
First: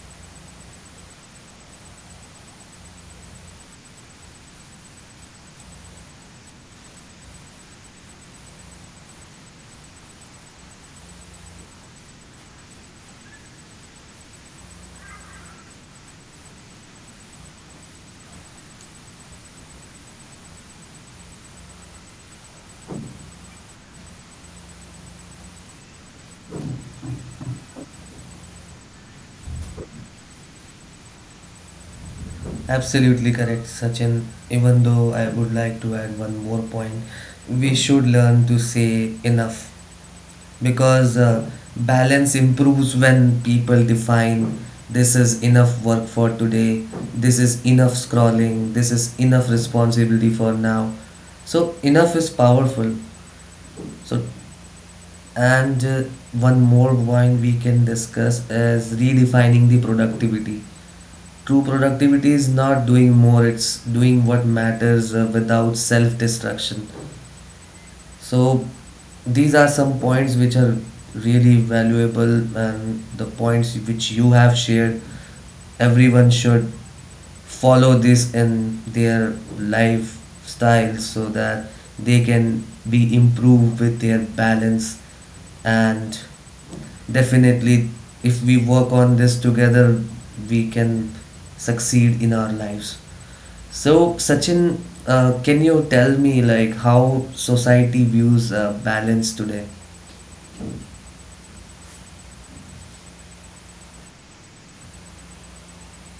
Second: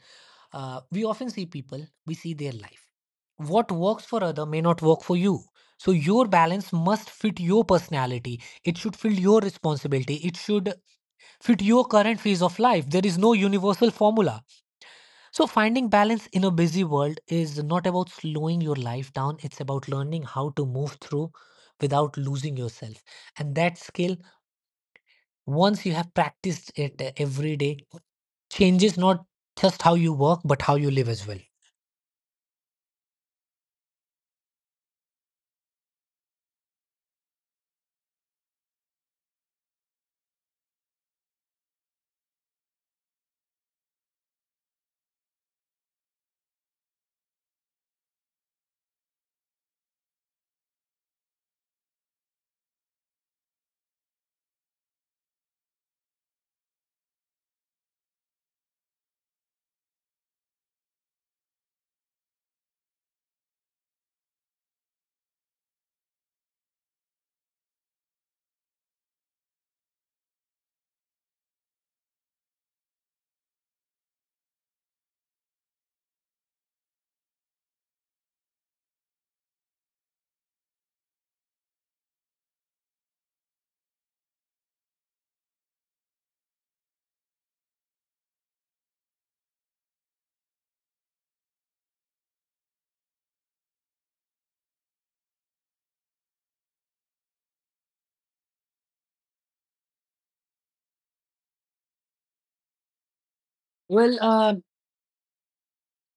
Speaker 2: We often see people, we see their life. What works for other may not work for you. So your balance must fit your personality, it should fit your responsibility, it should fit your current phase of life. There is no universal formula. So, finding balance in a busy world is not about slowing your life down, it's about learning how to move through without losing yourself. And that skill, once you have practiced it every day, changes not just how you work, but how you live as well.
Speaker 1: absolutely correct, Sachin. Even though I would like to add one more point, we should learn to say enough because balance improves when people define this is enough work for today, this is enough scrolling, this is enough responsibility for now. So, enough is powerful. So. And one more point we can discuss is redefining the productivity. True productivity is not doing more, it's doing what matters without self destruction. So, these are some points which are really valuable, and the points which you have shared. Everyone should follow this in their lifestyle so that they can be improved with their balance and definitely, if we work on this together, we can succeed in our lives. So, Sachin, can you tell me like how society views balance today?
Speaker 2: Well, uh,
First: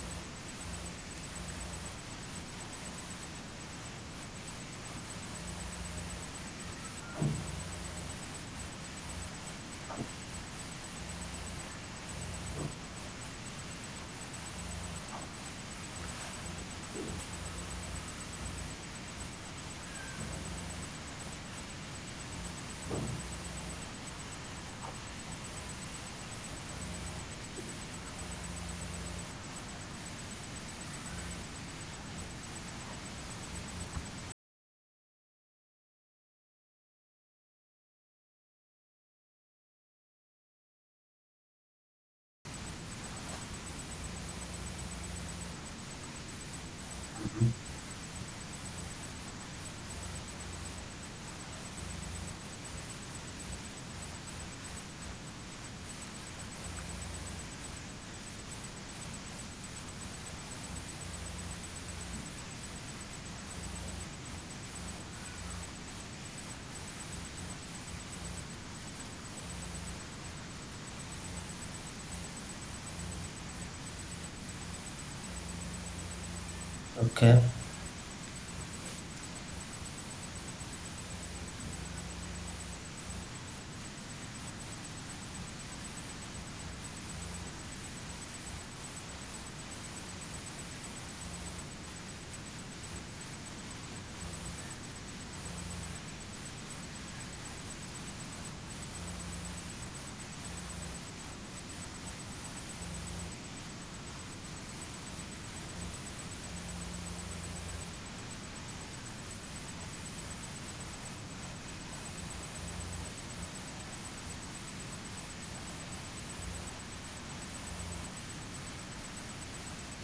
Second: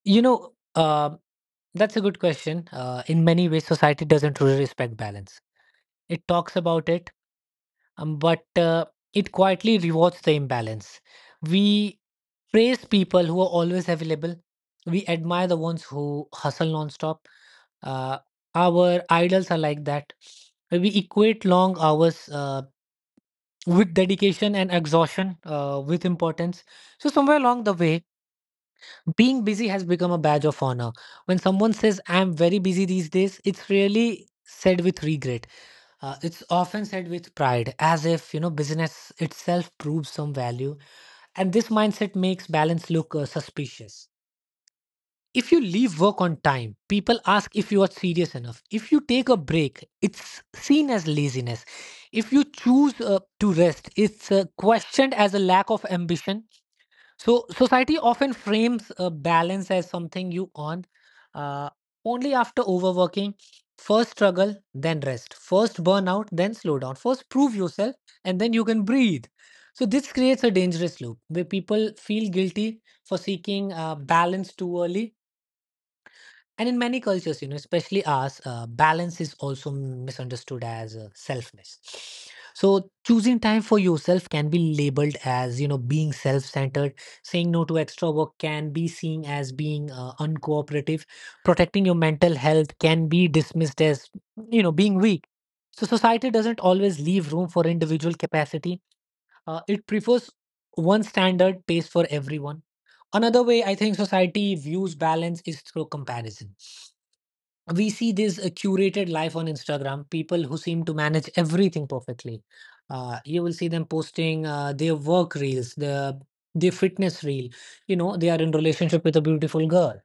Speaker 2: you know, that's a good question. In many ways, society doesn't really respect balance. It talks about it, but it quietly rewards the imbalance. We praise people who are always available. We admire the ones who hustle nonstop. Uh, our idols are like that. We equate long hours with dedication and exhaustion with importance. So, somewhere along the way, being busy has become a badge of honor. When someone says, I'm very busy these days, it's really said with regret, it's often said with pride, as if, you know, business itself proves some value, and this mindset makes balance look suspicious. If you leave work on time, people ask if you are serious enough. If you take a break, it's seen as laziness. If you choose to rest, it's questioned as a lack of ambition. So society often frames a balance as something you earn uh, only after overworking. First struggle, then rest. First burnout, then slow down. First prove yourself, and then you can breathe. So this creates a dangerous loop where people feel guilty for seeking balance too early. And in many cultures,
Speaker 1: Okay,
Speaker 2: you know, especially ours, balance is also misunderstood as selfness. So choosing time for yourself can be labeled as, you know, being self-centered. Saying no to extra work can be seen as being uncooperative. Protecting your mental health can be dismissed as, you know, being weak. So society doesn't always leave room for individual capacity. It prefers one standard pace for everyone. Another way I think society views balance is through comparison. We see this curated life on Instagram, people who seem to manage everything perfectly. You will see them posting their work reels, their fitness reel. You know, they are in relationship with a beautiful girl.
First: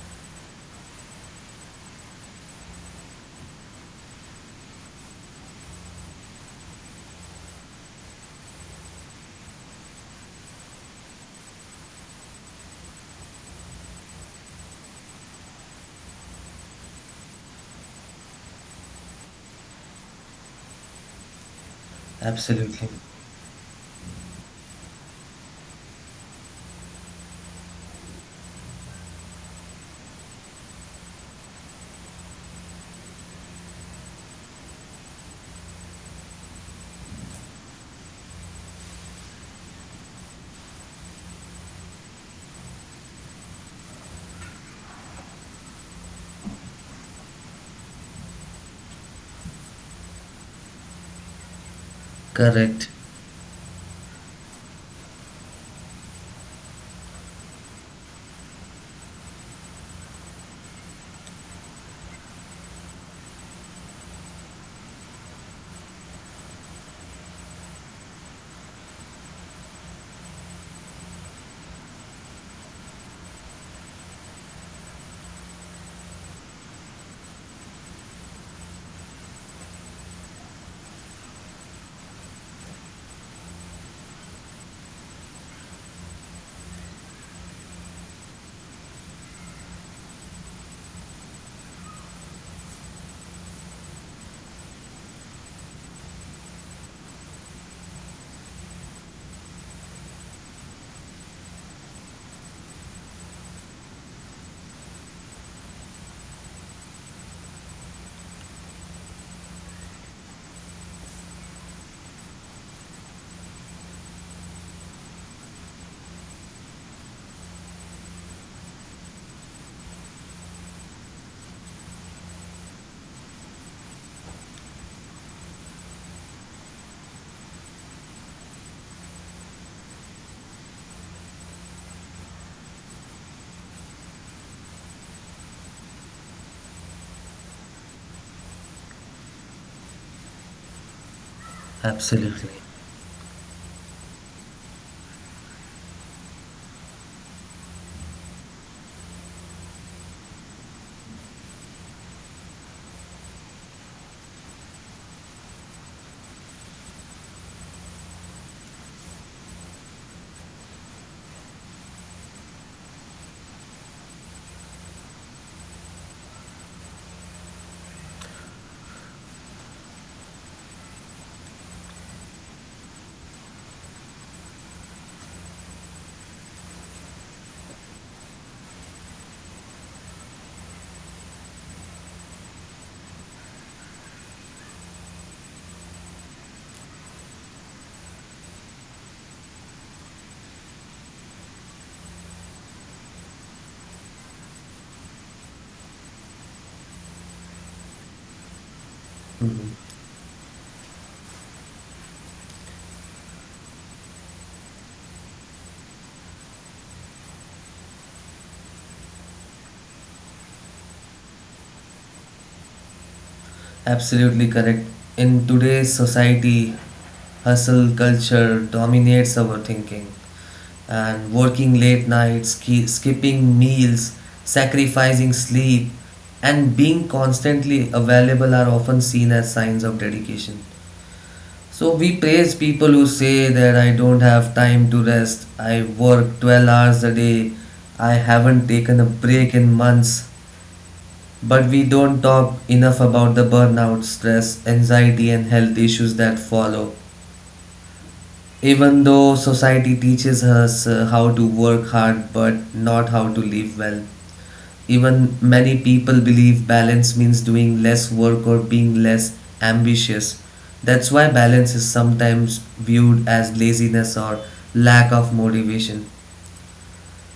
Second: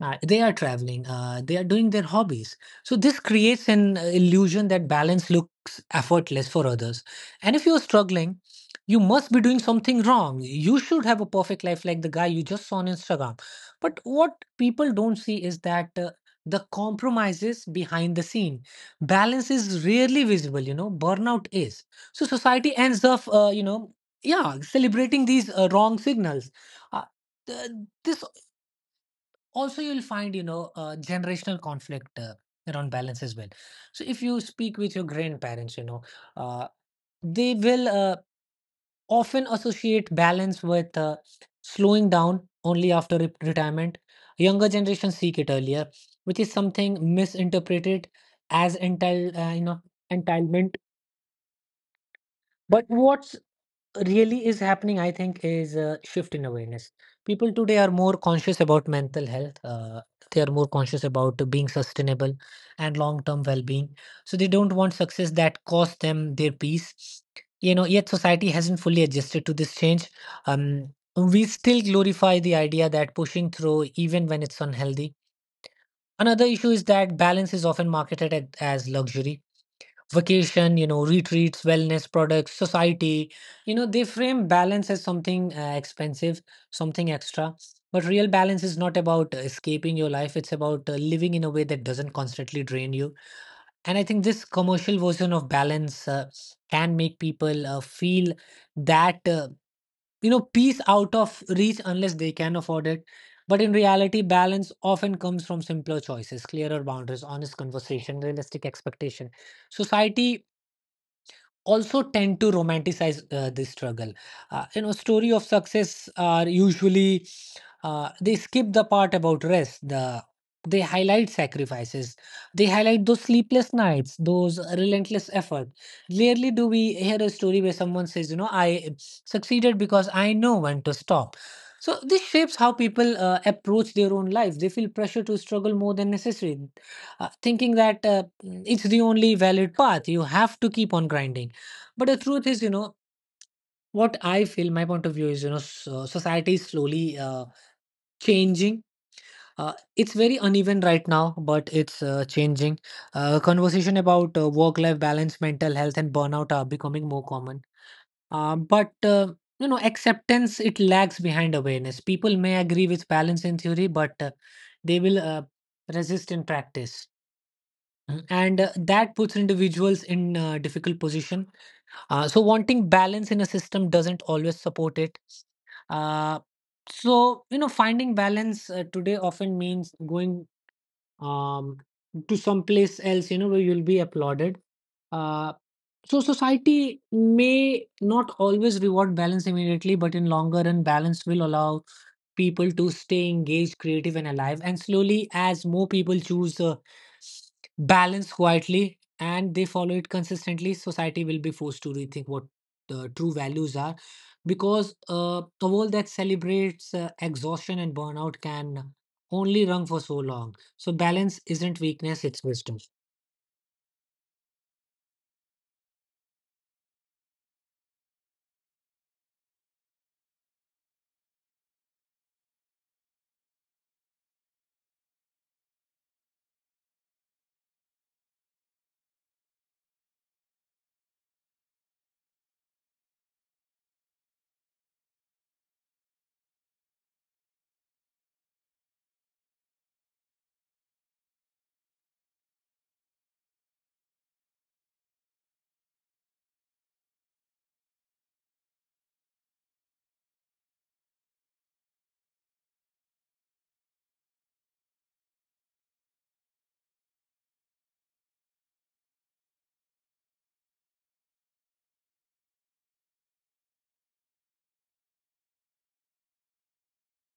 Speaker 2: They are traveling. They are doing their hobbies. So this creates an illusion that balance looks effortless for others. And if you are struggling, you must be doing something wrong. You should have a perfect life like the guy you just saw on Instagram. But what people don't see is that, the compromises behind the scene. Balance is rarely visible, you know, burnout is. So society
Speaker 1: absolutely.
Speaker 2: ends up, you know, yeah, celebrating these wrong signals. Uh, th- this also you'll find, you know, generational conflict around balance as well. So if you speak with your grandparents, you know, uh, they will often associate balance with slowing down only after retirement. Younger generations seek it earlier, which is something misinterpreted as you know, entitlement. But
Speaker 1: Correct.
Speaker 2: what's really is happening, I think, is a shift in awareness. People today are more conscious about mental health. They are more conscious about being sustainable and long-term well-being. So they don't want success that costs them their peace. You know, yet society hasn't fully adjusted to this change. We still glorify the idea that pushing through, even when it's unhealthy. Another issue is that balance is often marketed at, as luxury vacation, you know, retreats, wellness products, society. You know, they frame balance as something expensive, something extra. But real balance is not about escaping your life, it's about living in a way that doesn't constantly drain you. And I think this commercial version of balance can make people feel that, you know, peace out of reach unless they can afford it. But in reality, balance often comes from simpler choices, clearer boundaries, honest conversation, realistic expectation. Society also tend to romanticize this struggle. You know, story of success are usually, they skip the part about rest. They highlight sacrifices. They highlight those sleepless nights, those relentless effort. Rarely do we hear a story where someone says, "You know, I succeeded because I know when to stop." So this shapes how people approach their own life. They feel pressure to struggle more than necessary, thinking that it's the only valid path. You have to keep on grinding. But the truth
Speaker 1: Absolutely.
Speaker 2: is, you know, what I feel, my point of view is, you know, so society is slowly changing. It's very uneven right now, but it's changing. Conversation about work-life balance, mental health, and burnout are becoming more common. But you know, acceptance it lags behind awareness. People may agree with balance in theory, but they will resist in practice. And that puts individuals in difficult position. So wanting balance in a system doesn't always support it. Uh, so, you know, finding balance today often means going, um, to some place else, you know, where you'll be applauded. Uh, so society may not always reward balance immediately, but in longer run, balance will allow people to stay engaged, creative, and alive. And slowly, as more people choose balance quietly and they
Speaker 1: Mhm.
Speaker 2: follow it consistently, society will be forced to rethink what the true values are. Because a world that celebrates exhaustion and burnout can only run for so long. So, balance isn't weakness, it's wisdom.
Speaker 1: Absolutely correct. In today's society, hustle culture dominates our thinking, and working late nights, skipping meals, sacrificing sleep, and being constantly available are often seen as signs of dedication. So we praise people who say that I don't have time to rest, I work 12 hours a day, I haven't taken a break in months. But we don't talk enough about the burnout, stress, anxiety, and health issues that follow. Even though society teaches us how to work hard but not how to live well, even many people believe balance means doing less work or being less ambitious. That's why balance is sometimes viewed as laziness or lack of motivation.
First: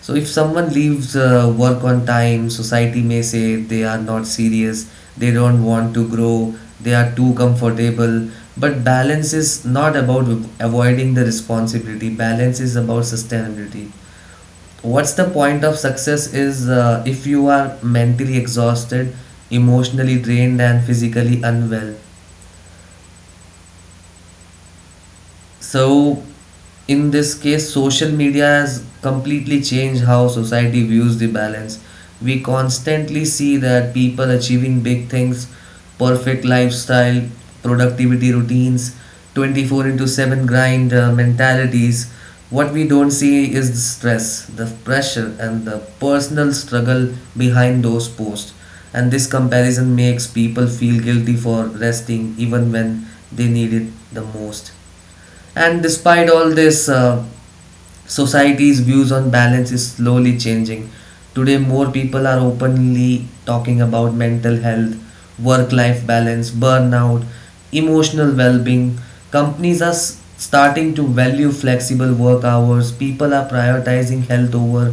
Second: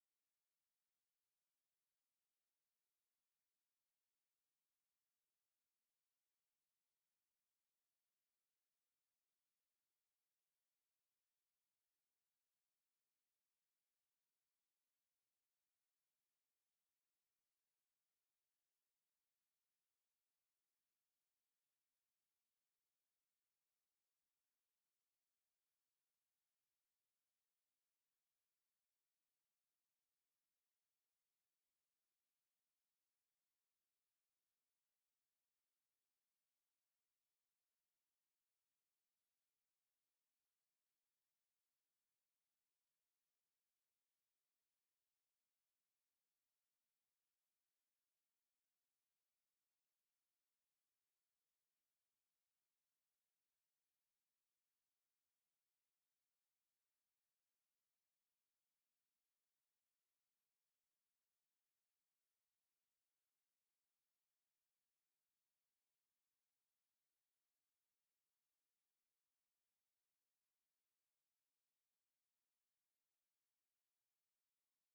Speaker 1: So if someone leaves work on time, society may say they are not serious, they don't want to grow, they are too comfortable. But balance is not about avoiding the responsibility. Balance is about sustainability. What's the point of success is if you are mentally exhausted, emotionally drained and physically unwell. So, in this case, social media has completely changed how society views the balance. We constantly see that people achieving big things, perfect lifestyle, productivity routines, 24 into 7 grind mentalities. What we don't see is the stress, the pressure, and the personal struggle behind those posts. And this comparison makes people feel guilty for resting even when they need it the most. And despite all this, society's views on balance is slowly changing. Today, more people are openly talking about mental health, work life balance, burnout, emotional well being. Companies are starting to value flexible work hours. People are prioritizing health over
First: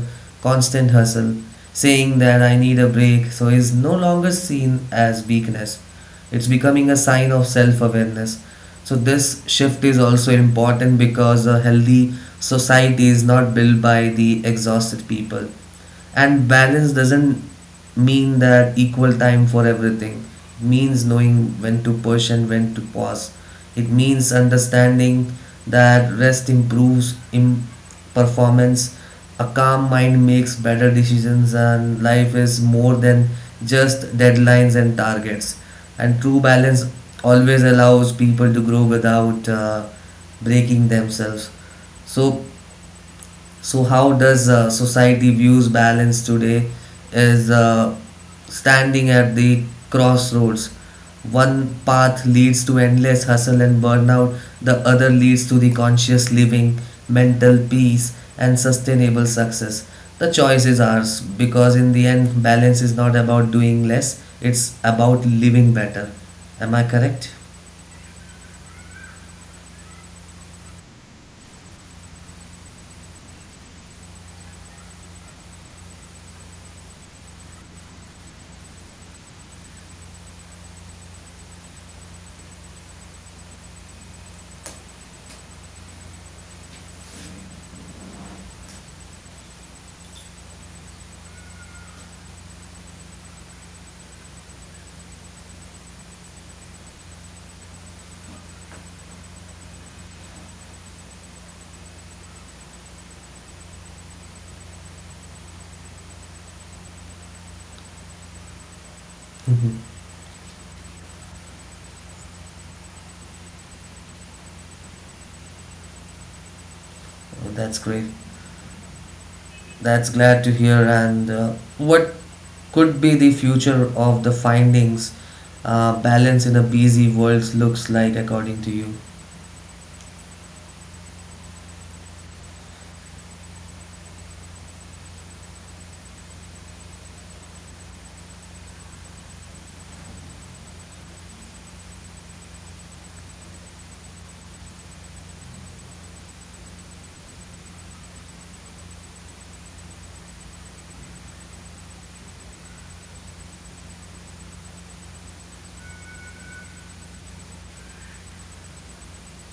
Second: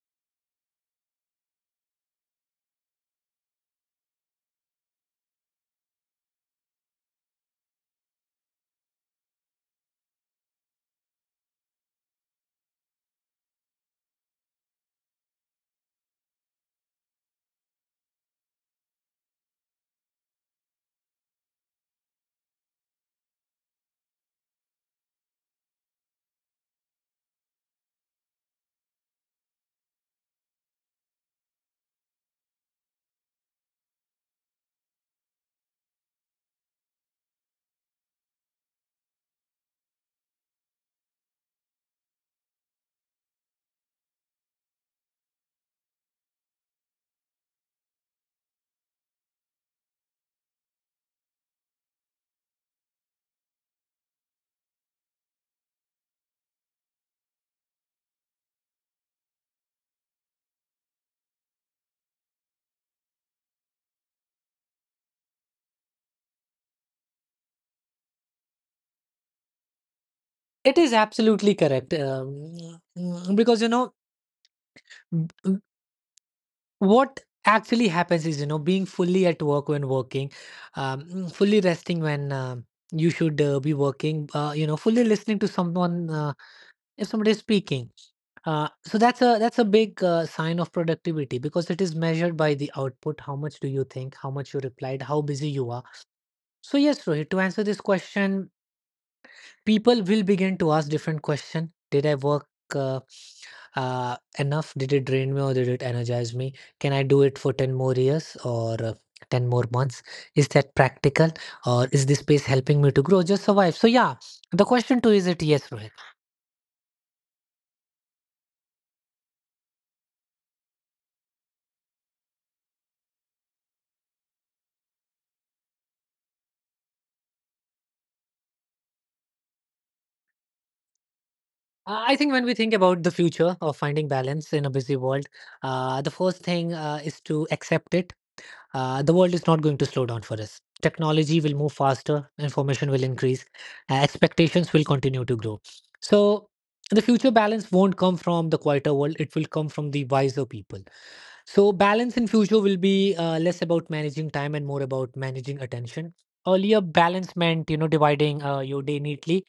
Speaker 1: constant hustle. Saying that I need a break so is no longer seen as weakness. It's becoming a sign of self awareness. So, this shift is also important because a healthy society is not built by the exhausted people, and balance doesn't mean that equal time for everything. It means knowing when to push and when to pause. It means understanding that rest improves in performance, a calm mind makes better decisions, and life is more than just deadlines and targets. And true balance always allows people to grow without breaking themselves. So so how does society views balance today is standing at the crossroads. One path leads to endless hustle and burnout, the other leads to the conscious living, mental peace and sustainable success. The choice is ours because in the end balance is not about doing less, it's about living better. Am I correct?
Speaker 2: It is absolutely correct. Because, you know, what actually happens is, you know, being fully at work when working, fully resting when you should be working, you know, fully listening to someone, if somebody is speaking, so that's a big sign of productivity, because it is measured by the output, how much do you think, how much you replied, how busy you are. So yes, Rohit, to answer this question, people will begin to ask different question. Did I work uh, enough? Did it drain me or did it energize me? Can I do it for 10 more years or 10 more
Speaker 1: Mhm.
Speaker 2: months? Is that practical, or is this space helping me to grow, just survive? So yeah, the question too is it, yes Rohit?
Speaker 1: Oh, that's great. That's glad to hear. And what could be the future of the findings? Balance in a busy world looks like, according to you.
Speaker 2: I think when we think about the future of finding balance in a busy world, the first thing is to accept it. The world is not going to slow down for us. Technology will move faster, information will increase, expectations will continue to grow. So, the future balance won't come from the quieter world, it will come from the wiser people. So, balance in future will be less about managing time and more about managing attention. Earlier, balance meant, dividing your day neatly,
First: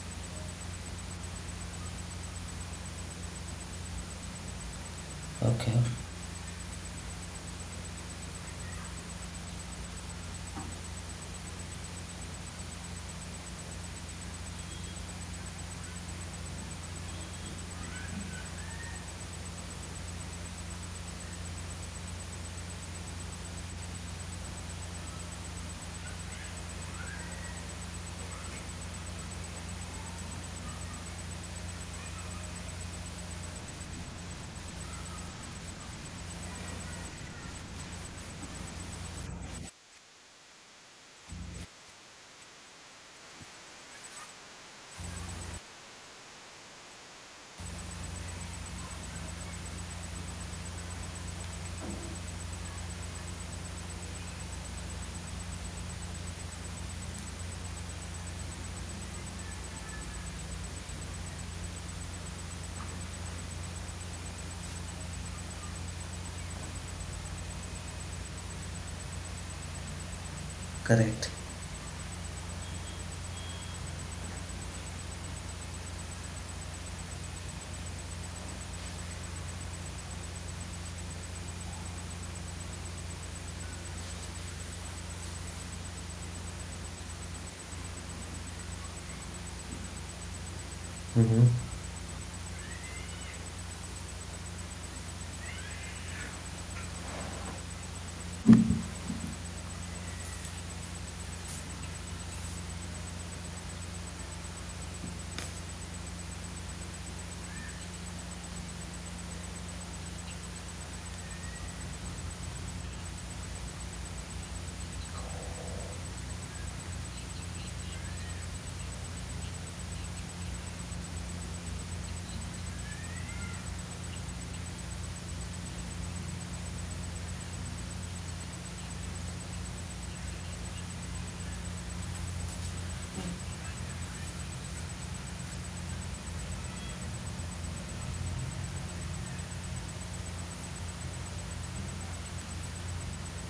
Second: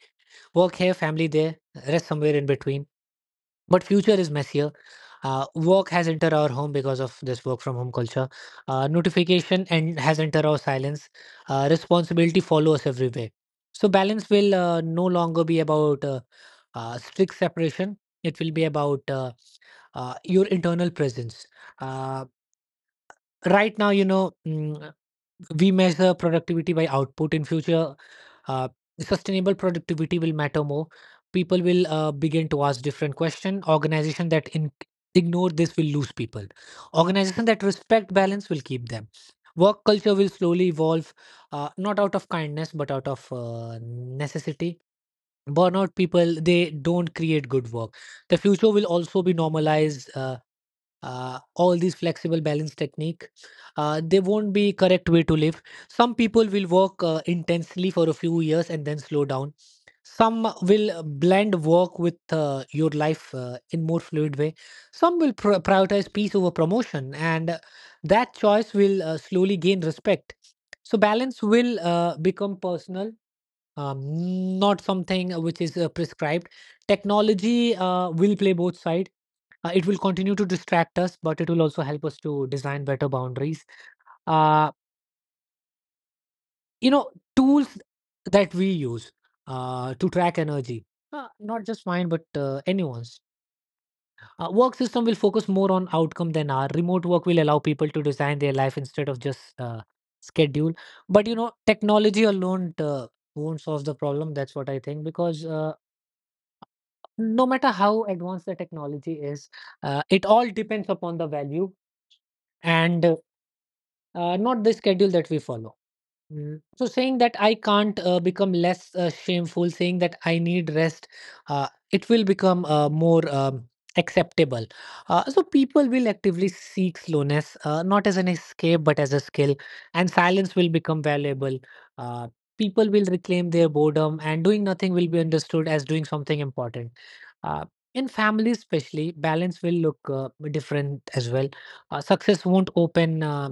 Speaker 2: work here, family there, rest somewhere in between, but future is messier. Uh,
Speaker 1: Okay,
Speaker 2: work has entered our home because of this work from home culture. Uh, notification and has entered our silence. Uh, responsibility follows us everywhere. So balance will no longer be about strict separation. It will be about your internal presence. uh, right now, we measure productivity by output in future. Uh, sustainable productivity will matter more. People will begin to ask different question. Organization that ignore this will lose people. Organization that respect balance will keep them. Work culture will slowly evolve, not out of kindness but out of necessity. Burnout people, they don't create good work. The future will also be normalized. Uh, all these flexible balance technique, they won't be correct way to live. Some people will work intensely for a few years and then slow down. Some will blend work with your life in more fluid way. Some will prioritize peace over promotion, and that choice will slowly gain respect. So
Speaker 1: correct.
Speaker 2: balance will become personal, not something which is prescribed. Technology will play both sides. It will continue to distract us, but it will also help us to design better boundaries. Uh, Tools that we use to track energy,
Speaker 1: Mm-hmm.
Speaker 2: not just mine, but anyone's. Work system will focus more on outcome than our remote work will allow people to design their life instead of just schedule. But, technology alone won't solve the problem. That's what I think because. No matter how advanced the technology is, it all depends upon the value and not the schedule that we follow. Mm. So saying that I can't become less shameful, saying that I need rest, it will become more acceptable. So people will actively seek slowness, not as an escape, but as a skill, and silence will become valuable. Uh, People will reclaim their boredom, and doing nothing will be understood as doing something important. Uh, in families, especially, balance will look different as well. Success won't open. Uh,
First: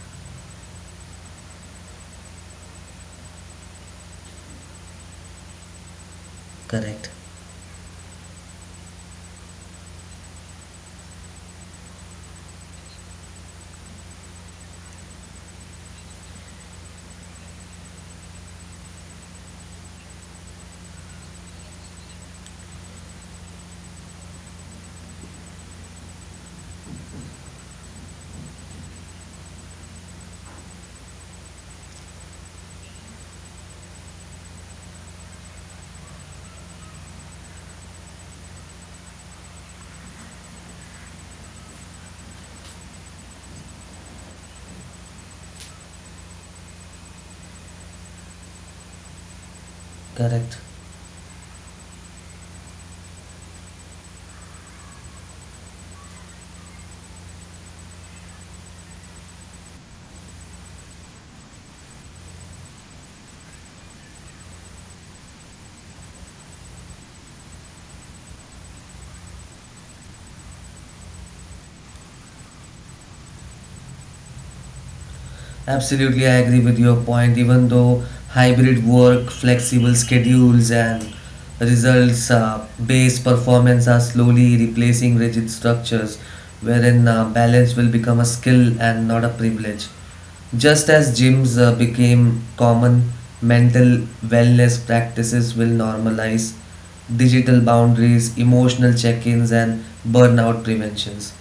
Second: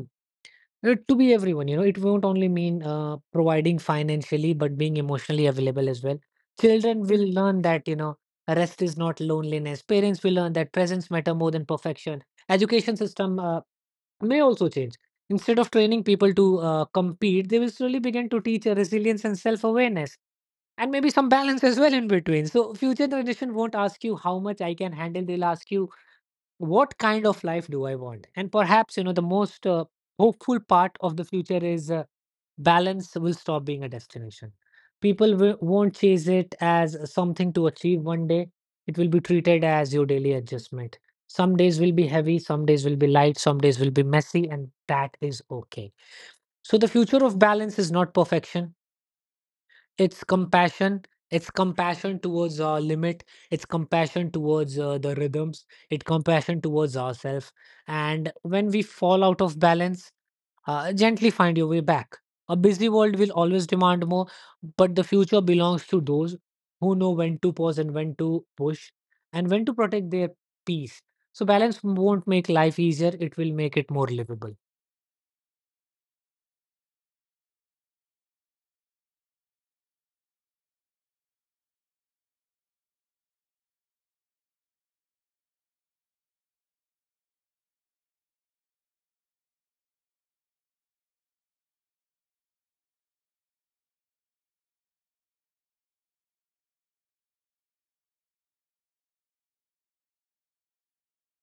Speaker 2: uh, To be everyone, it won't only mean providing financially, but being emotionally available as well. Children
Speaker 1: Correct.
Speaker 2: will learn that, rest is not loneliness. Parents will learn that presence matter more than perfection. Education system may also change. Instead of training people to compete, they will slowly begin to teach resilience and self-awareness and maybe some balance as well in between. So future generation won't ask you, how much I can handle. They'll ask you, what kind of life do I want? And perhaps, the most hopeful part of the future is balance will stop being a destination. People won't chase it as something to achieve one day. It will be treated as your daily adjustment. Some days will be heavy, some days will be light, some days will be messy, and that is okay. So, the future of balance is not perfection. It's
Speaker 1: Correct.
Speaker 2: compassion. It's compassion towards our limit. It's compassion towards the rhythms. It's compassion towards ourselves. And when we fall out of balance, gently find your way back. A busy world will always demand more, but the future belongs to those who know when to pause and when to push and when to protect their peace. So balance won't make life easier. It will make it more livable.
Speaker 1: Absolutely, I agree with your point. Even though hybrid work, flexible schedules, and results based performance are slowly replacing rigid structures, wherein balance will become a skill and not a privilege. Just as gyms became common, mental wellness practices will normalize digital boundaries, emotional check ins, and burnout preventions.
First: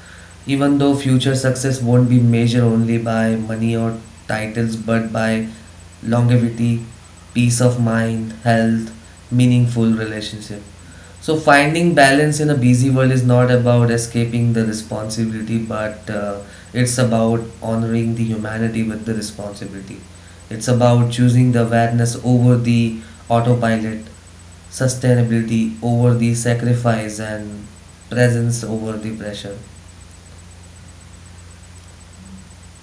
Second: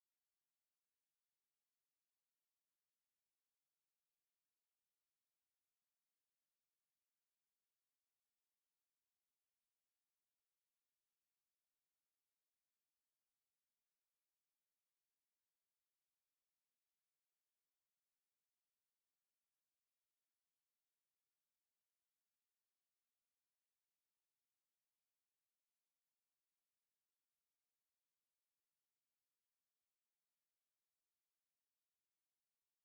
Speaker 1: Even though future success won't be measured only by money or titles, but by longevity, peace of mind, health, meaningful relationship. So finding balance in a busy world is not about escaping the responsibility, but it's about honoring the humanity with the responsibility. It's about choosing the awareness over the autopilot, sustainability over the sacrifice, and presence over the pressure.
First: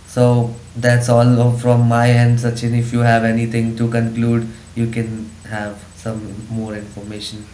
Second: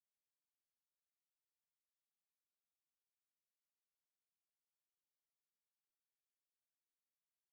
Speaker 1: So that's from my end, Sachin. If you have anything to conclude, you can have some more information.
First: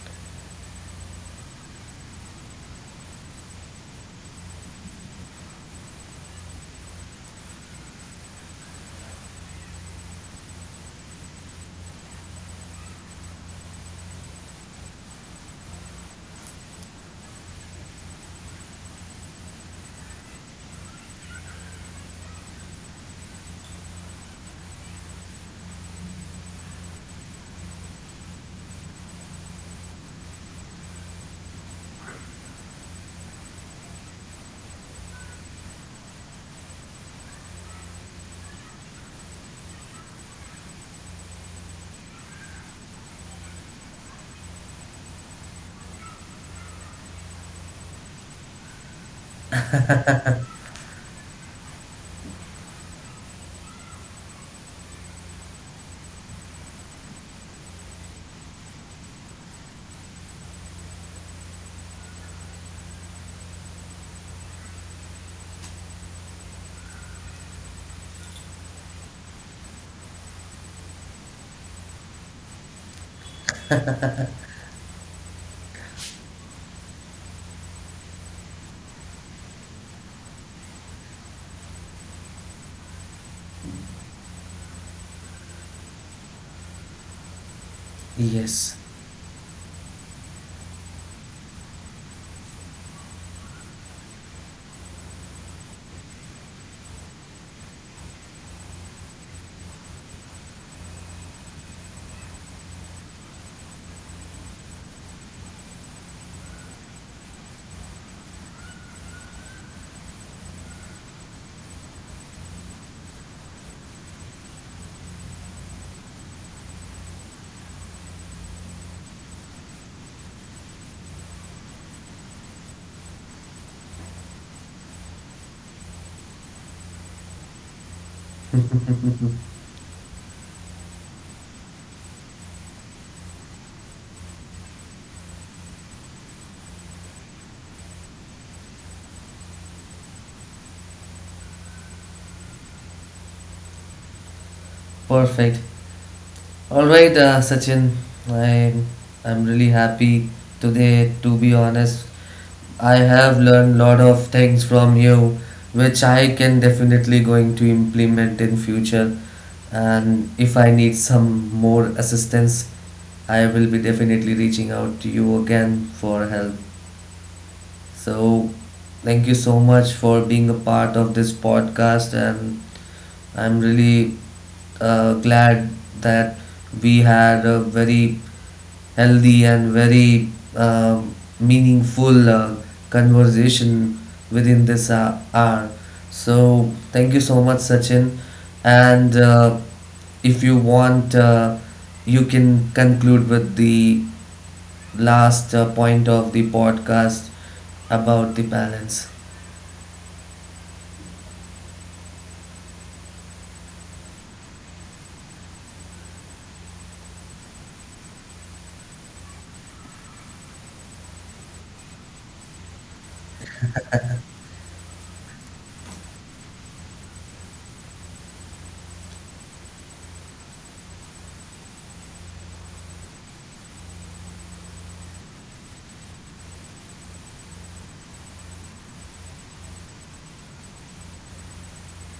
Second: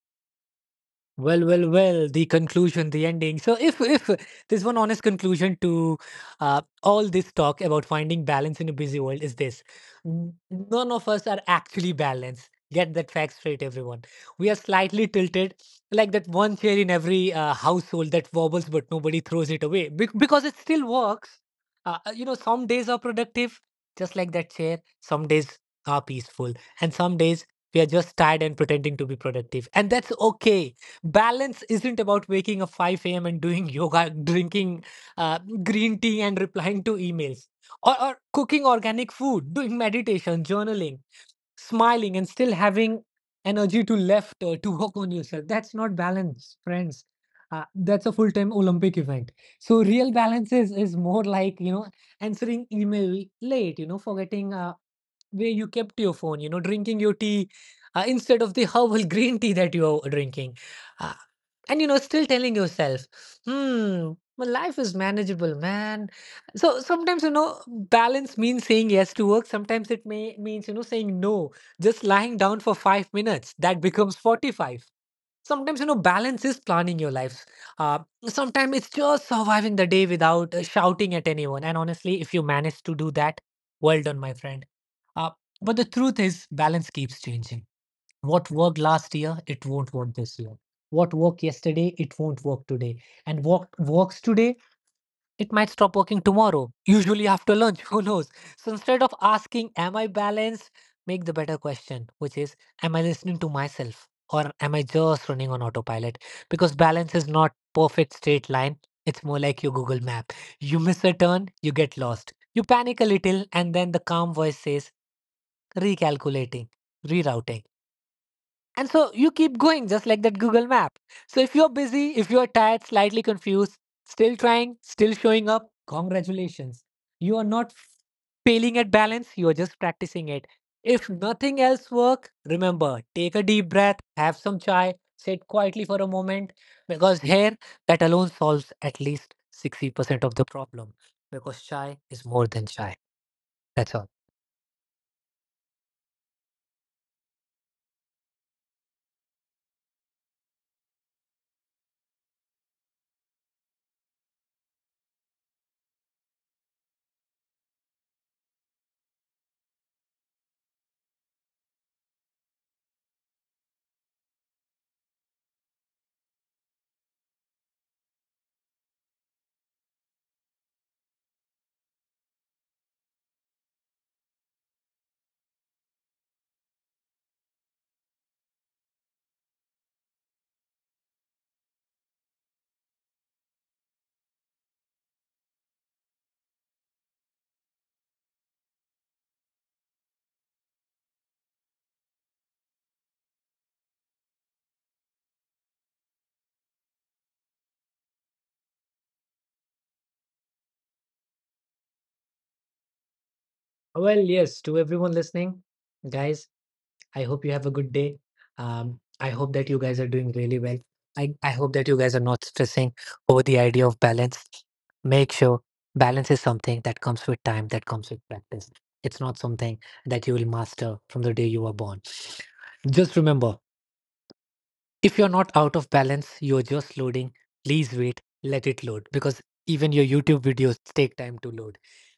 Speaker 2: Well, well, well, the conclusion, the ending. So if there's one honest conclusion to all this talk about finding balance in a busy world, is this. None of us are actually balanced. Get that fact straight, everyone. We are slightly tilted, like that one chair in every household that wobbles but nobody throws it away, because it still works. Some days are productive, just like that chair. Some days are peaceful, and some days we are just tired and pretending to be productive, and that's okay. Balance isn't about waking up 5 a.m. and doing [LAUGHS] yoga, drinking green tea, and replying to emails, or cooking organic food, doing meditation, journaling, smiling, and still having energy to left to work on yourself. That's not balance, friends. That's a full-time Olympic event. So real balance is more like, answering email late, forgetting where you kept your phone, drinking your tea instead of the [LAUGHS] herbal green tea that you are drinking. Uh, and, still telling yourself, hmm, my life is manageable, man. So sometimes, balance means saying yes to work. Sometimes it may means, saying no, just lying down for 5 minutes. That becomes 45. Sometimes, balance is planning your life, uh, sometimes it's just surviving the day without shouting at anyone. And honestly, if you manage to do that, well done, my friend. Uh, but the truth is balance keeps changing. What
Speaker 1: Yes,
Speaker 2: worked last year, it won't work this year. What worked yesterday, it won't work today. And what works today, it might stop working tomorrow, usually after lunch. [LAUGHS] Who knows? So instead of asking, am I balanced? Make the better question, which is, am I listening to myself? Or am I just running on autopilot? Because balance is not perfect straight line. It's more like your Google map. You miss a turn, you get lost. You panic a little, and then the calm voice says, recalculating, rerouting. And so you keep going, just like that Google map. So if you're busy, if you're tired, slightly confused, still trying, still showing up, congratulations. You are not failing at balance, you are just practicing it. If nothing else work, remember, take a deep breath, have some chai, sit quietly for a moment, because here that alone solves at least 60% of the problem, because chai is more than chai. That's all.
Speaker 1: perfect. All right, Sachin. I I'm really happy today. To be honest, I have learned lot of things from you, which I can definitely going to implement in future. And if I need some more assistance, I will be definitely reaching out to you again for help. So, thank you so much for being a part of this podcast and I'm really glad that we had a very healthy and very um meaningful conversation within this hour. So, thank you so much, Sachin. And if you want, you can conclude with the last point of the podcast about the balance.
Speaker 2: Well, yes, to everyone listening, guys, I hope you have a good day. I hope that you guys are doing really well. I hope that you guys are not stressing over the idea of balance. Make sure balance is something that comes with time, that comes with practice. It's not something that you will master from the day you were born. Just remember, if you're not out of balance, you're just loading, please wait, let it load, because even your YouTube videos take time to load.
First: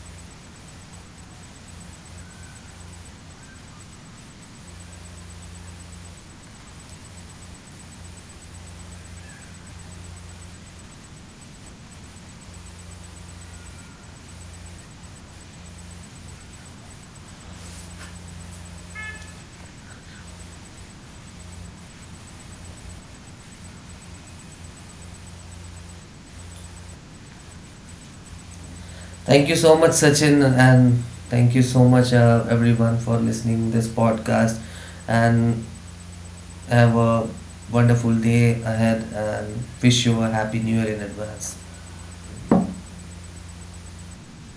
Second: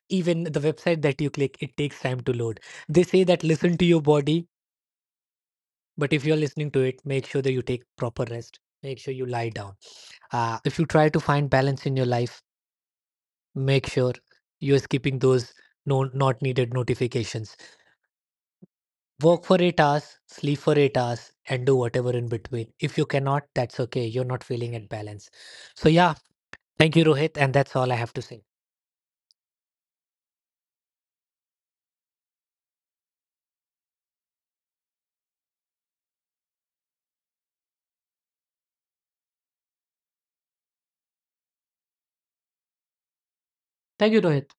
Speaker 2: Even the website that you click, it takes time to load. They say that listen to your body, but if you're listening to it, make sure that you take proper rest. Make sure you lie down. If you try to find balance in your life, make sure you're skipping those no not needed notifications. Work for 8 hours, sleep for 8 hours, and do whatever in between. If you cannot, that's okay. You're not feeling at balance. So yeah, thank you, Rohit, and that's all I have to say.
Speaker 1: Thank you so much, Sachin, and thank you so much, everyone, for listening this podcast. And have a wonderful day ahead, and wish you a happy new year in advance.
Speaker 2: Thank you, Rohit.